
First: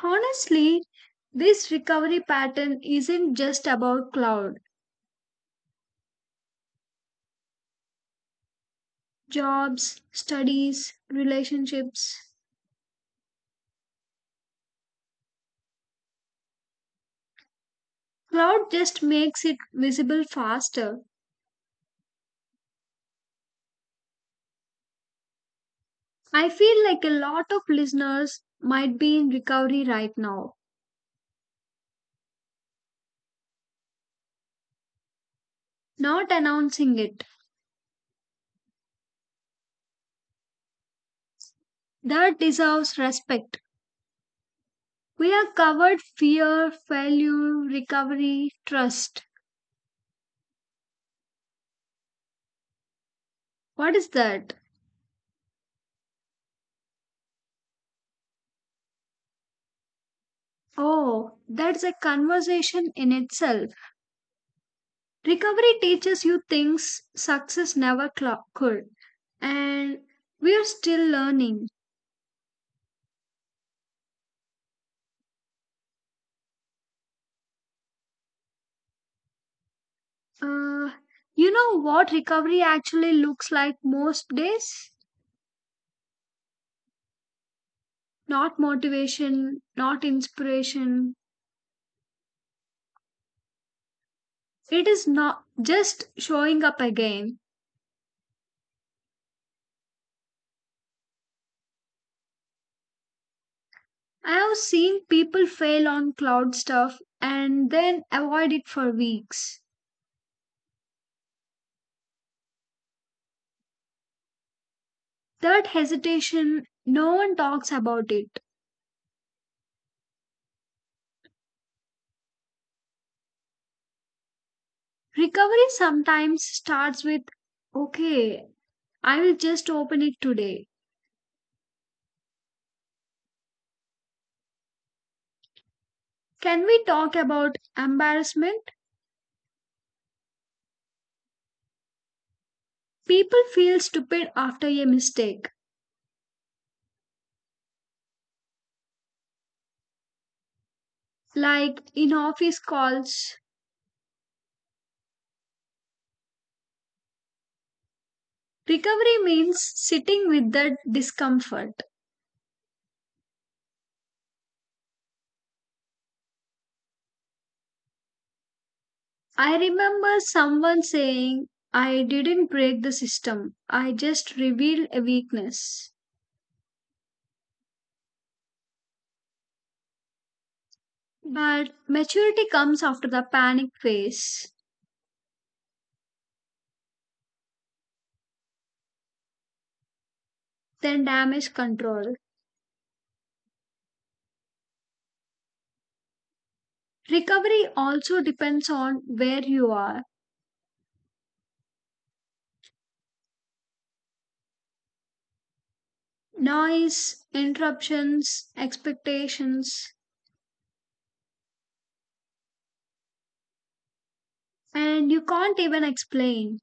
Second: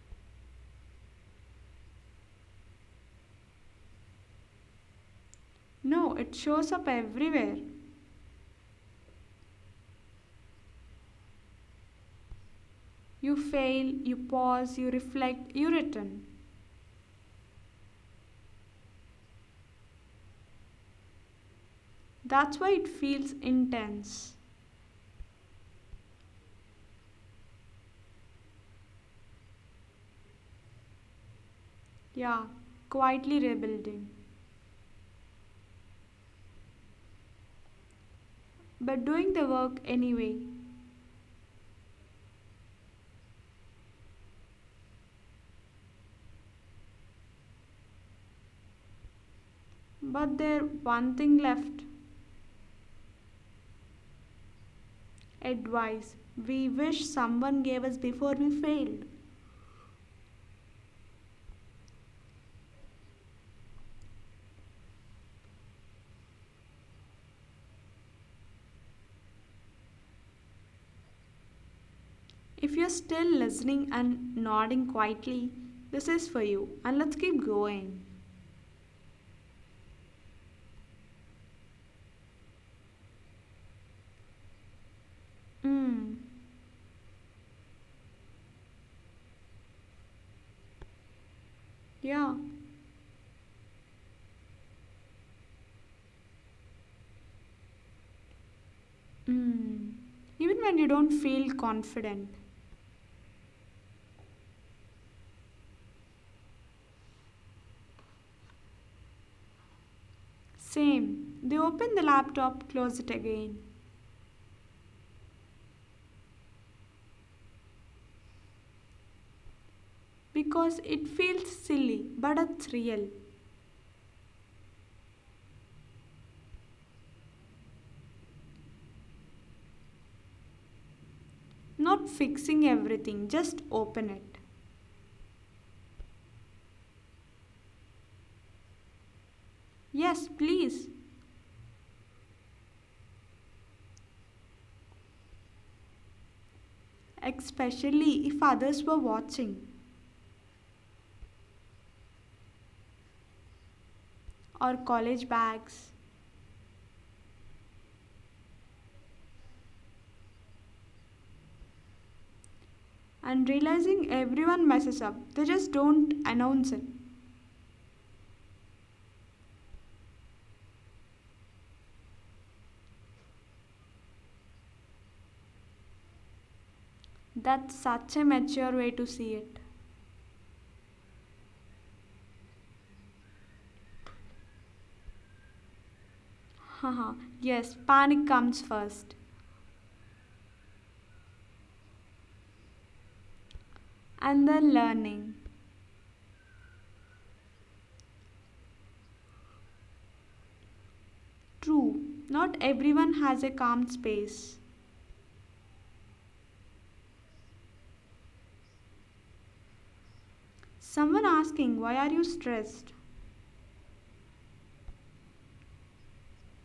Speaker 1: Honestly, this recovery pattern isn't just about cloud,
Speaker 2: No, it shows up everywhere.
Speaker 1: jobs, studies, relationships.
Speaker 2: You fail, you pause, you reflect, you return.
Speaker 1: Cloud just makes it visible faster.
Speaker 2: That's why it feels intense.
Speaker 1: I feel like a lot of listeners might be in recovery right now,
Speaker 2: Yeah, quietly rebuilding.
Speaker 1: not announcing it.
Speaker 2: But doing the work anyway.
Speaker 1: That deserves respect. We have covered fear, failure, recovery, trust.
Speaker 2: But there one thing left.
Speaker 1: What is that?
Speaker 2: Advice we wish someone gave us before we failed.
Speaker 1: Oh, that's a conversation in itself. Recovery teaches you things success never could, and we are still learning.
Speaker 2: If you're still listening and nodding quietly, this is for you. And let's keep going.
Speaker 1: Uh, you know what recovery actually looks like most days?
Speaker 2: Mm.
Speaker 1: Not motivation, not inspiration.
Speaker 2: Yeah.
Speaker 1: It is not just showing up again.
Speaker 2: Mm. Even when you don't feel confident,
Speaker 1: I have seen people fail on cloud stuff and then avoid it for weeks.
Speaker 2: same. They open the laptop, close it again.
Speaker 1: That hesitation, no one talks about it.
Speaker 2: Because it feels silly, but it's real.
Speaker 1: Recovery sometimes starts with, okay, I will just open it today.
Speaker 2: Not fixing everything, just open it.
Speaker 1: Can we talk about embarrassment?
Speaker 2: Yes, please.
Speaker 1: People feel stupid after a mistake.
Speaker 2: Especially if others were watching.
Speaker 1: Like in office calls,
Speaker 2: Or college bags.
Speaker 1: recovery means sitting with that discomfort.
Speaker 2: And realizing everyone messes up, they just don't announce it.
Speaker 1: I remember someone saying, I didn't break the system, I just revealed a weakness.
Speaker 2: That's such a mature way to see it.
Speaker 1: But maturity comes after the panic phase,
Speaker 2: Haha, yes, panic comes first.
Speaker 1: then damage control.
Speaker 2: And then learning.
Speaker 1: Recovery also depends on where you are.
Speaker 2: True, not everyone has a calm space.
Speaker 1: Noise, interruptions, expectations,
Speaker 2: Someone asking, why are you stressed?
Speaker 1: and you can't even explain.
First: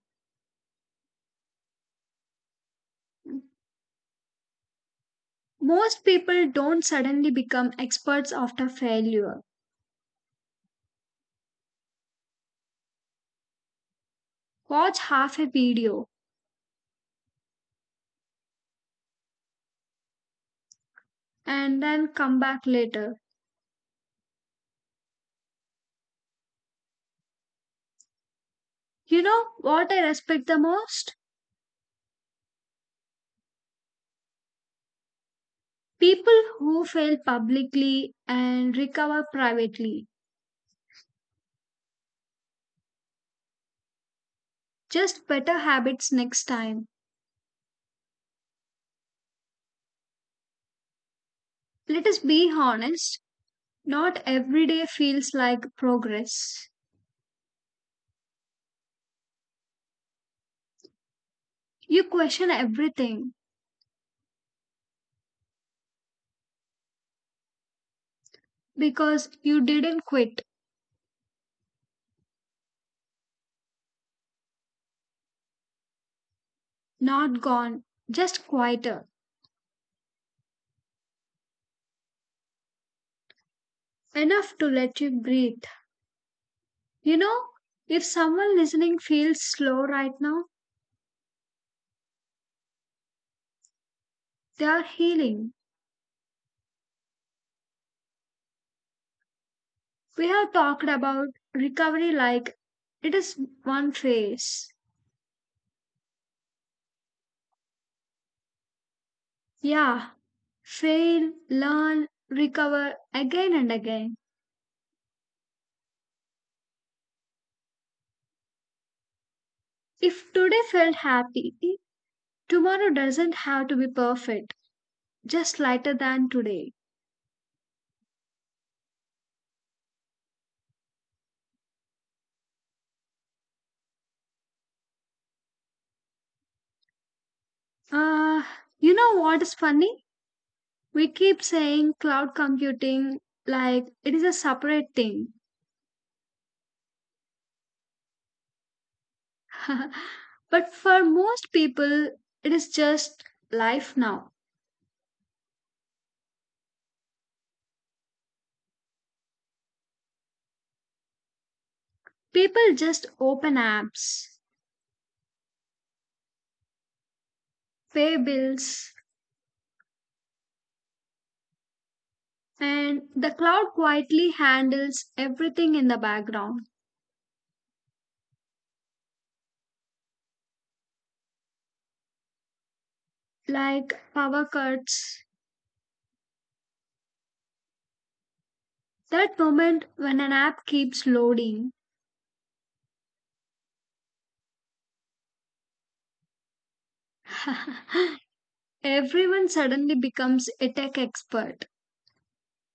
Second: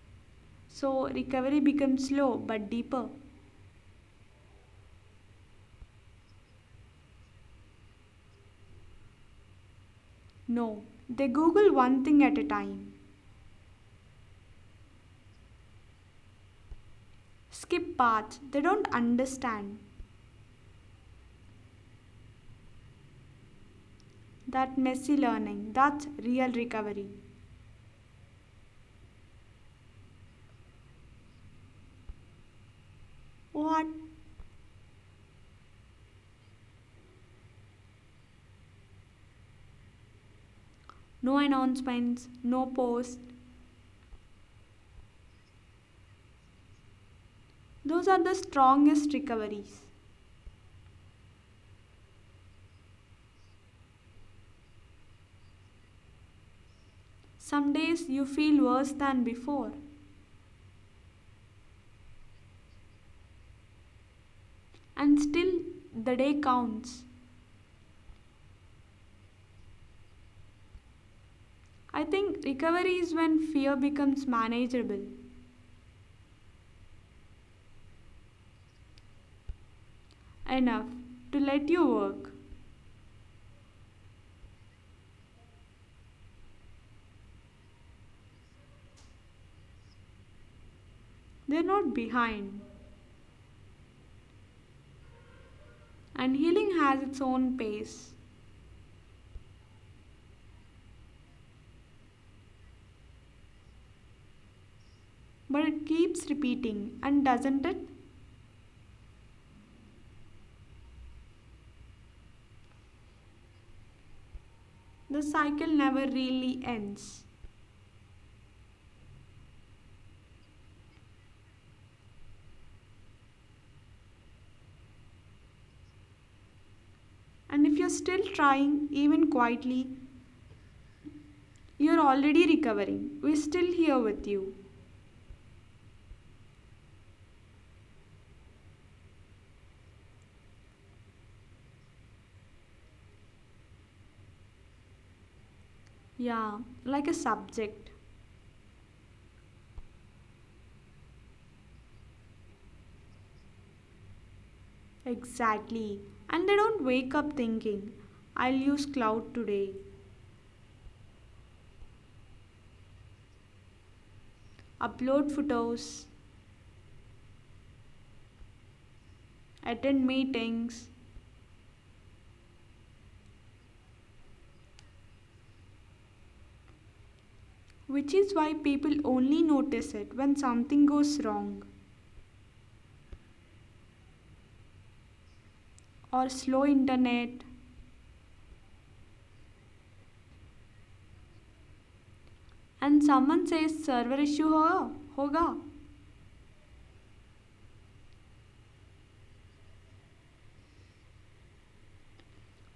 Speaker 2: So recovery becomes slow but deeper.
Speaker 1: Most people don't suddenly become experts after failure.
Speaker 2: No, they Google one thing at a time,
Speaker 1: Watch half a video
Speaker 2: skip paths they don't understand.
Speaker 1: and then come back later.
Speaker 2: That messy learning, that's real recovery.
Speaker 1: You know what I respect the most?
Speaker 2: What?
Speaker 1: People who fail publicly and recover privately.
Speaker 2: No announcements, no post.
Speaker 1: Just better habits next time.
Speaker 2: Those are the strongest recoveries.
Speaker 1: Let us be honest, not every day feels like progress.
Speaker 2: Some days you feel worse than before,
Speaker 1: You question everything
Speaker 2: and still the day counts.
Speaker 1: because you didn't quit,
Speaker 2: I think recovery is when fear becomes manageable
Speaker 1: not gone, just quieter.
Speaker 2: enough to let you work.
Speaker 1: Enough to let you breathe. You know, if someone listening feels slow right now,
Speaker 2: They're not behind.
Speaker 1: they are healing.
Speaker 2: And healing has its own pace,
Speaker 1: We have talked about recovery like it is one phase.
Speaker 2: but it keeps repeating, and doesn't it?
Speaker 1: Yeah, fail, learn, recover again and again.
Speaker 2: The cycle never really ends.
Speaker 1: If today felt happy, tomorrow doesn't have to be perfect, just lighter than today.
Speaker 2: And if you're still trying, even quietly, you're already recovering. We're still here with you.
Speaker 1: Uh, you know what is funny? We keep saying cloud computing like it is a separate thing.
Speaker 2: Yeah, like a subject.
Speaker 1: But for most people, it is just life now.
Speaker 2: Exactly. And they don't wake up thinking, I'll use cloud today.
Speaker 1: People just open apps,
Speaker 2: Upload photos,
Speaker 1: pay bills,
Speaker 2: attend meetings,
Speaker 1: and the cloud quietly handles everything in the background,
Speaker 2: which is why people only notice it when something goes wrong
Speaker 1: like power cuts.
Speaker 2: or slow internet
Speaker 1: That moment when an app keeps loading,
Speaker 2: and someone says server issue hoga
Speaker 1: everyone suddenly becomes a tech expert.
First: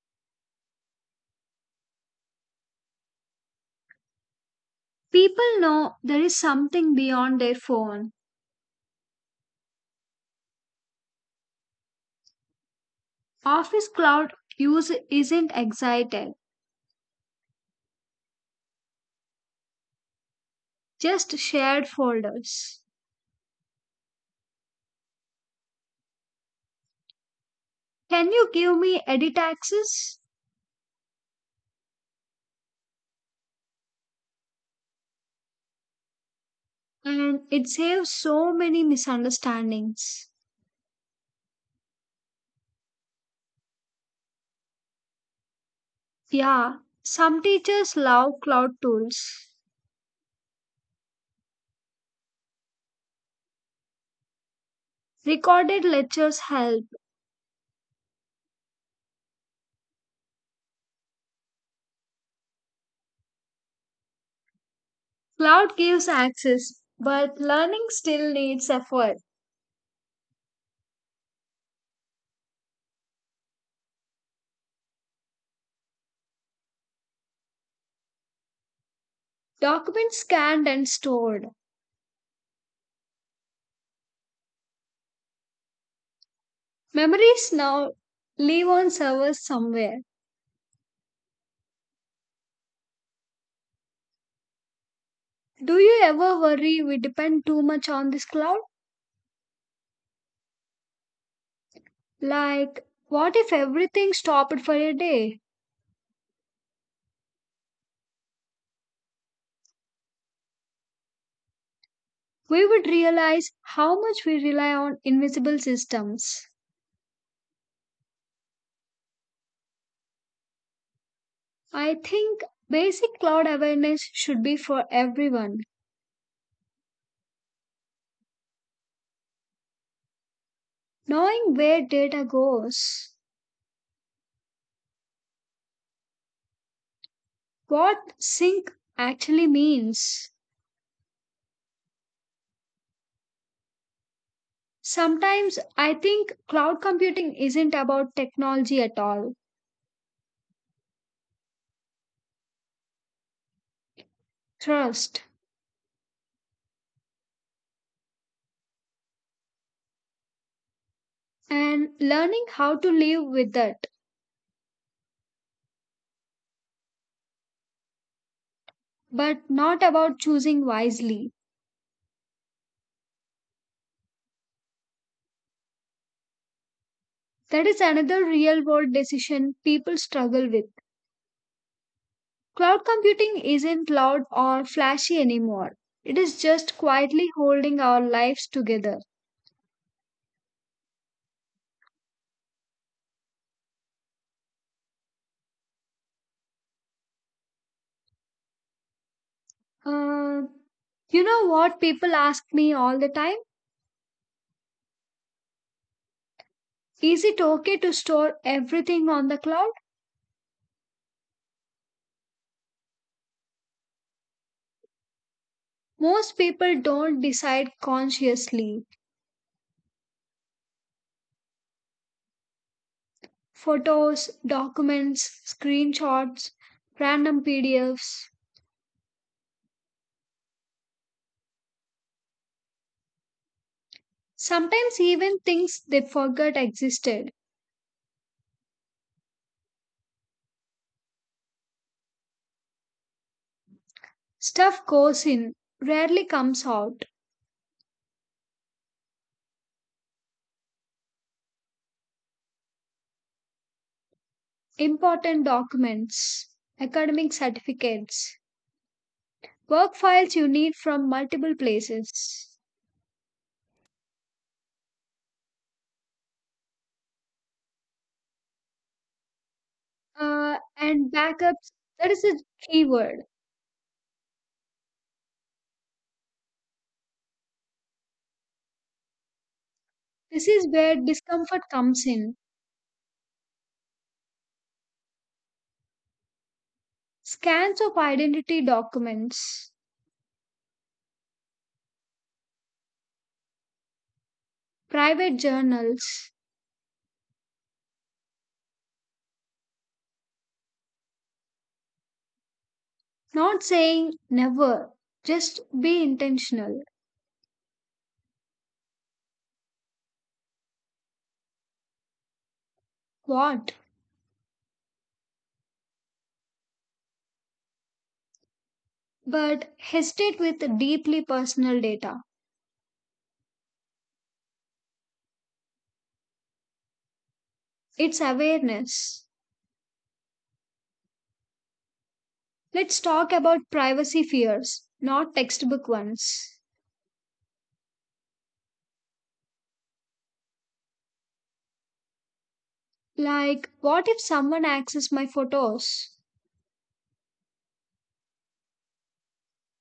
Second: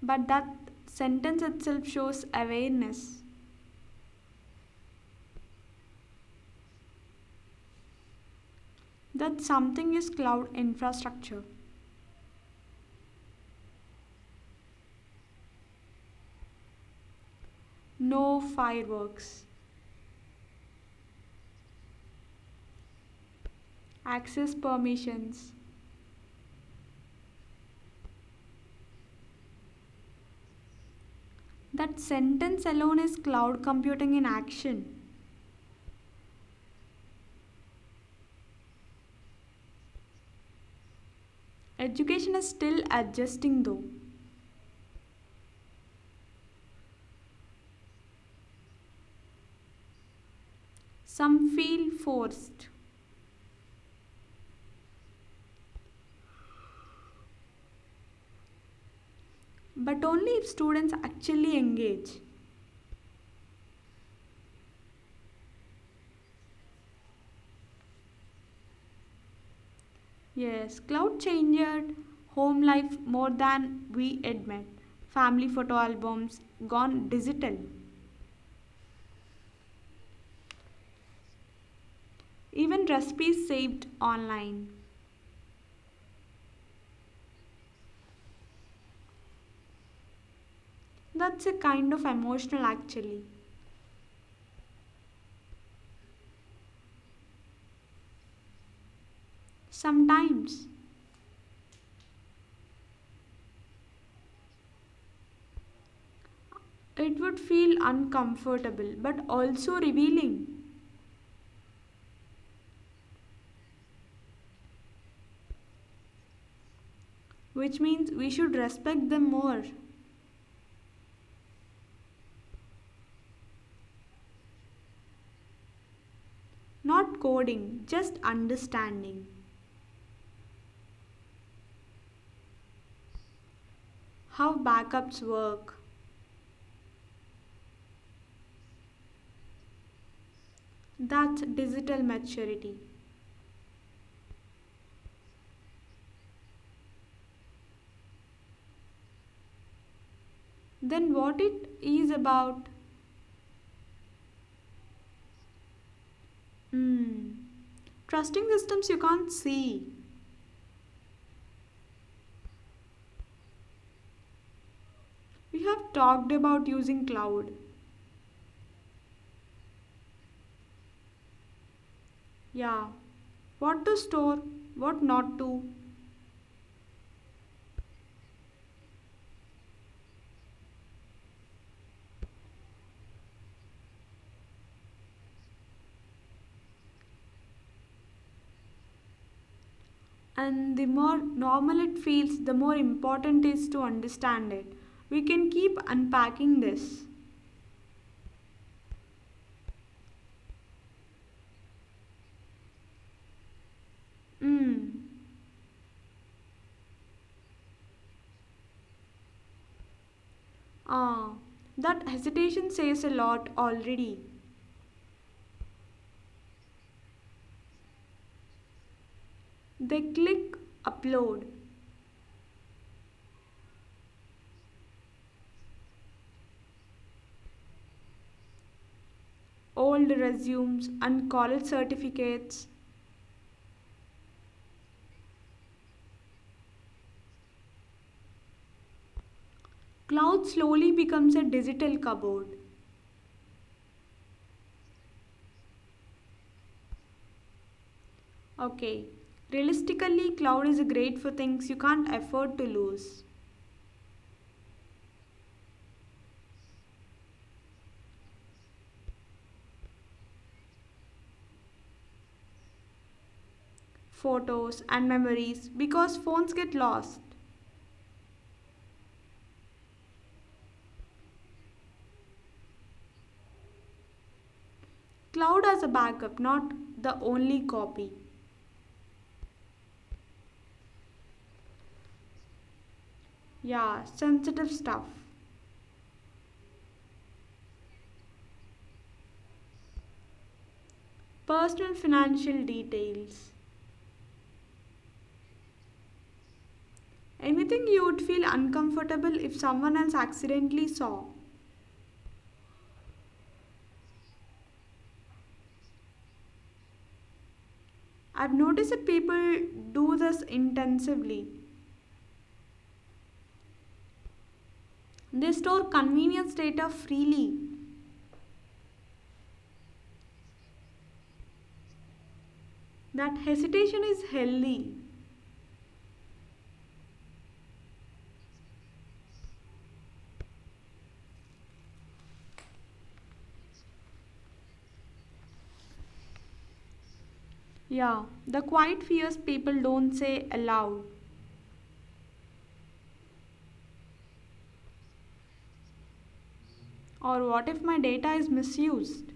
Speaker 2: but that sentence itself shows awareness
Speaker 1: People know there is something beyond their phone.
Speaker 2: that something is cloud infrastructure,
Speaker 1: Office Cloud use isn't excited.
Speaker 2: no fireworks,
Speaker 1: Just shared folders.
Speaker 2: access permissions.
Speaker 1: Can you give me edit access?
Speaker 2: That sentence alone is cloud computing in action.
Speaker 1: And it saves so many misunderstandings.
Speaker 2: Education is still adjusting though.
Speaker 1: Yeah, some teachers love cloud tools.
Speaker 2: Some feel forced,
Speaker 1: Recorded lectures help.
Speaker 2: but only if students actually engage.
Speaker 1: Cloud gives access, but learning still needs effort.
Speaker 2: Yes, cloud changed home life more than we admit. Family photo albums gone digital.
Speaker 1: Documents scanned and stored.
Speaker 2: Even recipes saved online.
Speaker 1: Memories now live on servers somewhere.
Speaker 2: That's a kind of emotional actually.
Speaker 1: Do you ever worry we depend too much on this cloud?
Speaker 2: Sometimes
Speaker 1: Like, what if everything stopped for a day?
Speaker 2: it would feel uncomfortable but also revealing,
Speaker 1: We would realize how much we rely on invisible systems.
Speaker 2: which means we should respect them more.
Speaker 1: I think basic cloud awareness should be for everyone.
Speaker 2: Not coding, just understanding.
Speaker 1: Knowing where data goes,
Speaker 2: How backups work.
Speaker 1: what sync actually means.
Speaker 2: That's digital maturity.
Speaker 1: Sometimes I think cloud computing isn't about technology at all.
Speaker 2: Then what it is about?
Speaker 1: Trust
Speaker 2: Hmm, trusting systems you can't see.
Speaker 1: and learning how to live with it,
Speaker 2: We have talked about using cloud.
Speaker 1: but not about choosing wisely.
Speaker 2: Yeah. What to store, what not to.
Speaker 1: That is another real world decision people struggle with. Cloud computing isn't loud or flashy anymore. It is just quietly holding our lives together.
Speaker 2: And the more normal it feels, the more important it is to understand it. We can keep unpacking this.
Speaker 1: Uh, you know what people ask me all the time?
Speaker 2: Hmm.
Speaker 1: Is it okay to store everything on the cloud?
Speaker 2: Ah, that hesitation says a lot already.
Speaker 1: Most people don't decide consciously.
Speaker 2: They click upload
Speaker 1: Photos, documents, screenshots, random PDFs.
Speaker 2: old resumes and college certificates.
Speaker 1: Sometimes even things they forgot existed.
Speaker 2: Cloud slowly becomes a digital cupboard.
Speaker 1: Stuff goes in, rarely comes out.
Speaker 2: Okay, realistically, cloud is great for things you can't afford to lose
Speaker 1: Important documents, academic certificates, work files you need from multiple places,
Speaker 2: photos and memories because phones get lost.
Speaker 1: and backups. That is the key word.
Speaker 2: Cloud as a backup, not the only copy.
Speaker 1: This is where discomfort comes in.
Speaker 2: Yeah, sensitive stuff.
Speaker 1: Scans of identity documents,
Speaker 2: Personal financial details.
Speaker 1: private journals.
Speaker 2: Anything you would feel uncomfortable if someone else accidentally saw.
Speaker 1: Not saying never, just be intentional.
Speaker 2: I've noticed that people do this intensively.
Speaker 1: What?
Speaker 2: They store convenience data freely.
Speaker 1: But hesitate with deeply personal data.
Speaker 2: That hesitation is healthy.
Speaker 1: It's awareness. Let's talk about privacy fears, not textbook ones.
Speaker 2: Yeah, the quiet fears people don't say aloud.
Speaker 1: Like, what if someone accesses my photos?
Speaker 2: Or what if my data is misused?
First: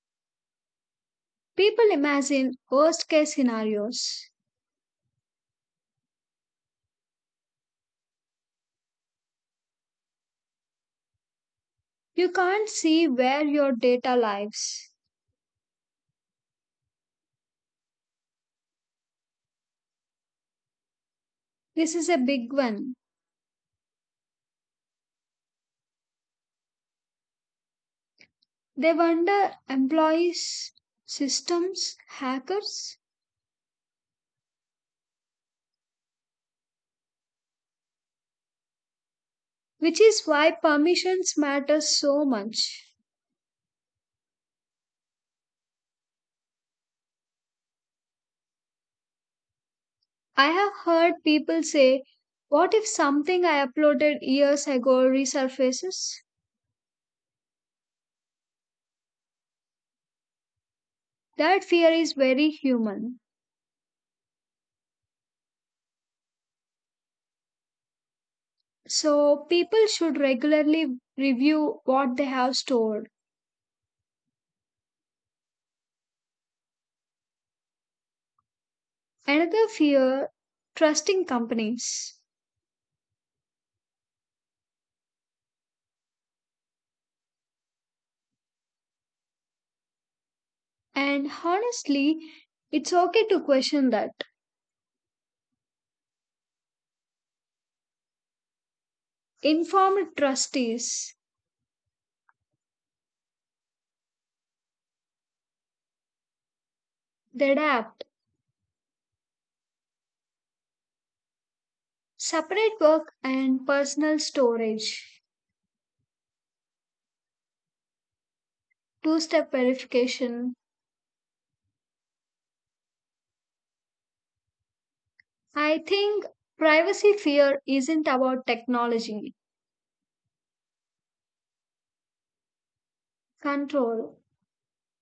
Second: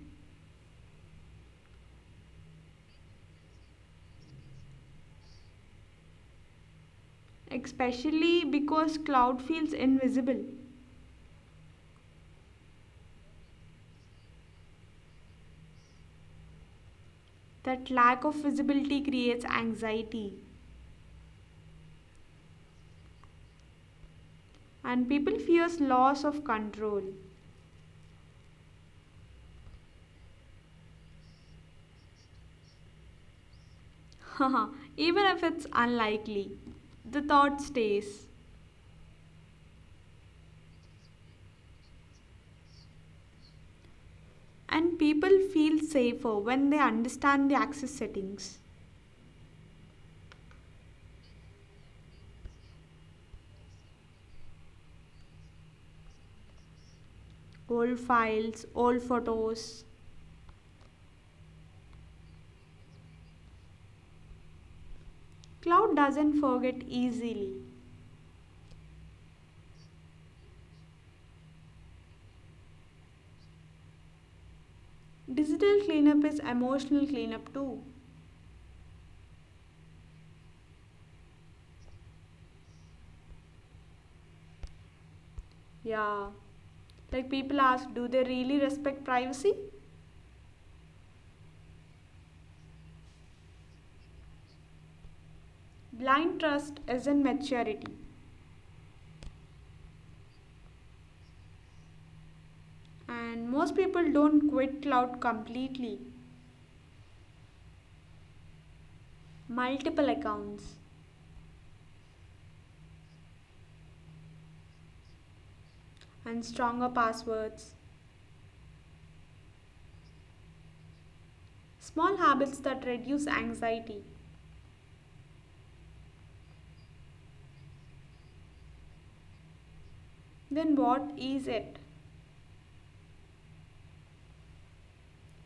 Speaker 1: People imagine worst case scenarios.
Speaker 2: Especially because cloud feels invisible.
Speaker 1: You can't see where your data lives.
Speaker 2: That lack of visibility creates anxiety.
Speaker 1: This is a big one.
Speaker 2: And people fears loss of control.
Speaker 1: They wonder employees, systems, hackers,
Speaker 2: Even if it's unlikely, the thought stays.
Speaker 1: which is why permissions matter so much.
Speaker 2: And people feel safer when they understand the access settings.
Speaker 1: I have heard people say, what if something I uploaded years ago resurfaces?
Speaker 2: Old files, old photos.
Speaker 1: That fear is very human.
Speaker 2: Cloud doesn't forget easily.
Speaker 1: So, people should regularly review what they have stored.
Speaker 2: Digital cleanup is emotional cleanup too.
Speaker 1: Another fear trusting companies.
Speaker 2: Yeah. Like people ask, do they really respect privacy?
Speaker 1: And honestly, it's okay to question that.
Speaker 2: Blind trust isn't maturity.
Speaker 1: Informed trustees,
Speaker 2: And most people don't quit cloud completely.
Speaker 1: they adapt,
Speaker 2: Multiple accounts
Speaker 1: separate work and personal storage,
Speaker 2: and stronger passwords.
Speaker 1: two step verification.
Speaker 2: Small habits that reduce anxiety.
Speaker 1: I think privacy fear isn't about technology,
Speaker 2: Then what is it?
Speaker 1: control,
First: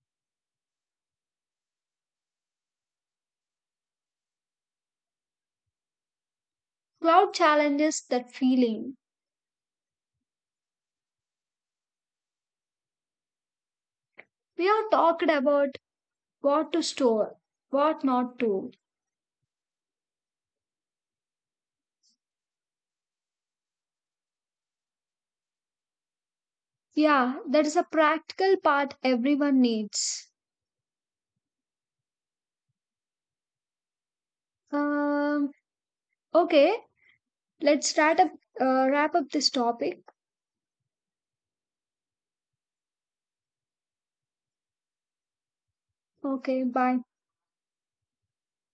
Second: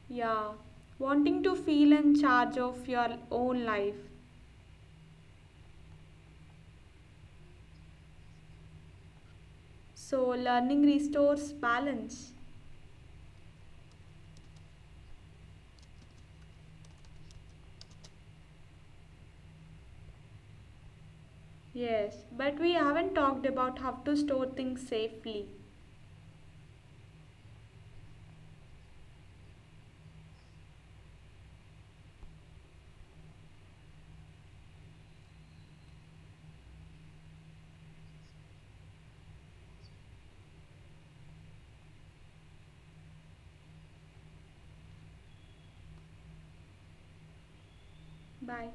Speaker 2: Yeah, wanting to feel in charge of your own life.
Speaker 1: cloud challenges that feeling.
Speaker 2: So, learning restores balance.
Speaker 1: We have talked about what to store, what not to.
Speaker 2: Yes, but we haven't talked about how to store things safely.
Speaker 1: Yeah, that is a practical part everyone needs. Um, okay, let's start up, wrap up this topic. Okay, bye.
Speaker 2: Bye.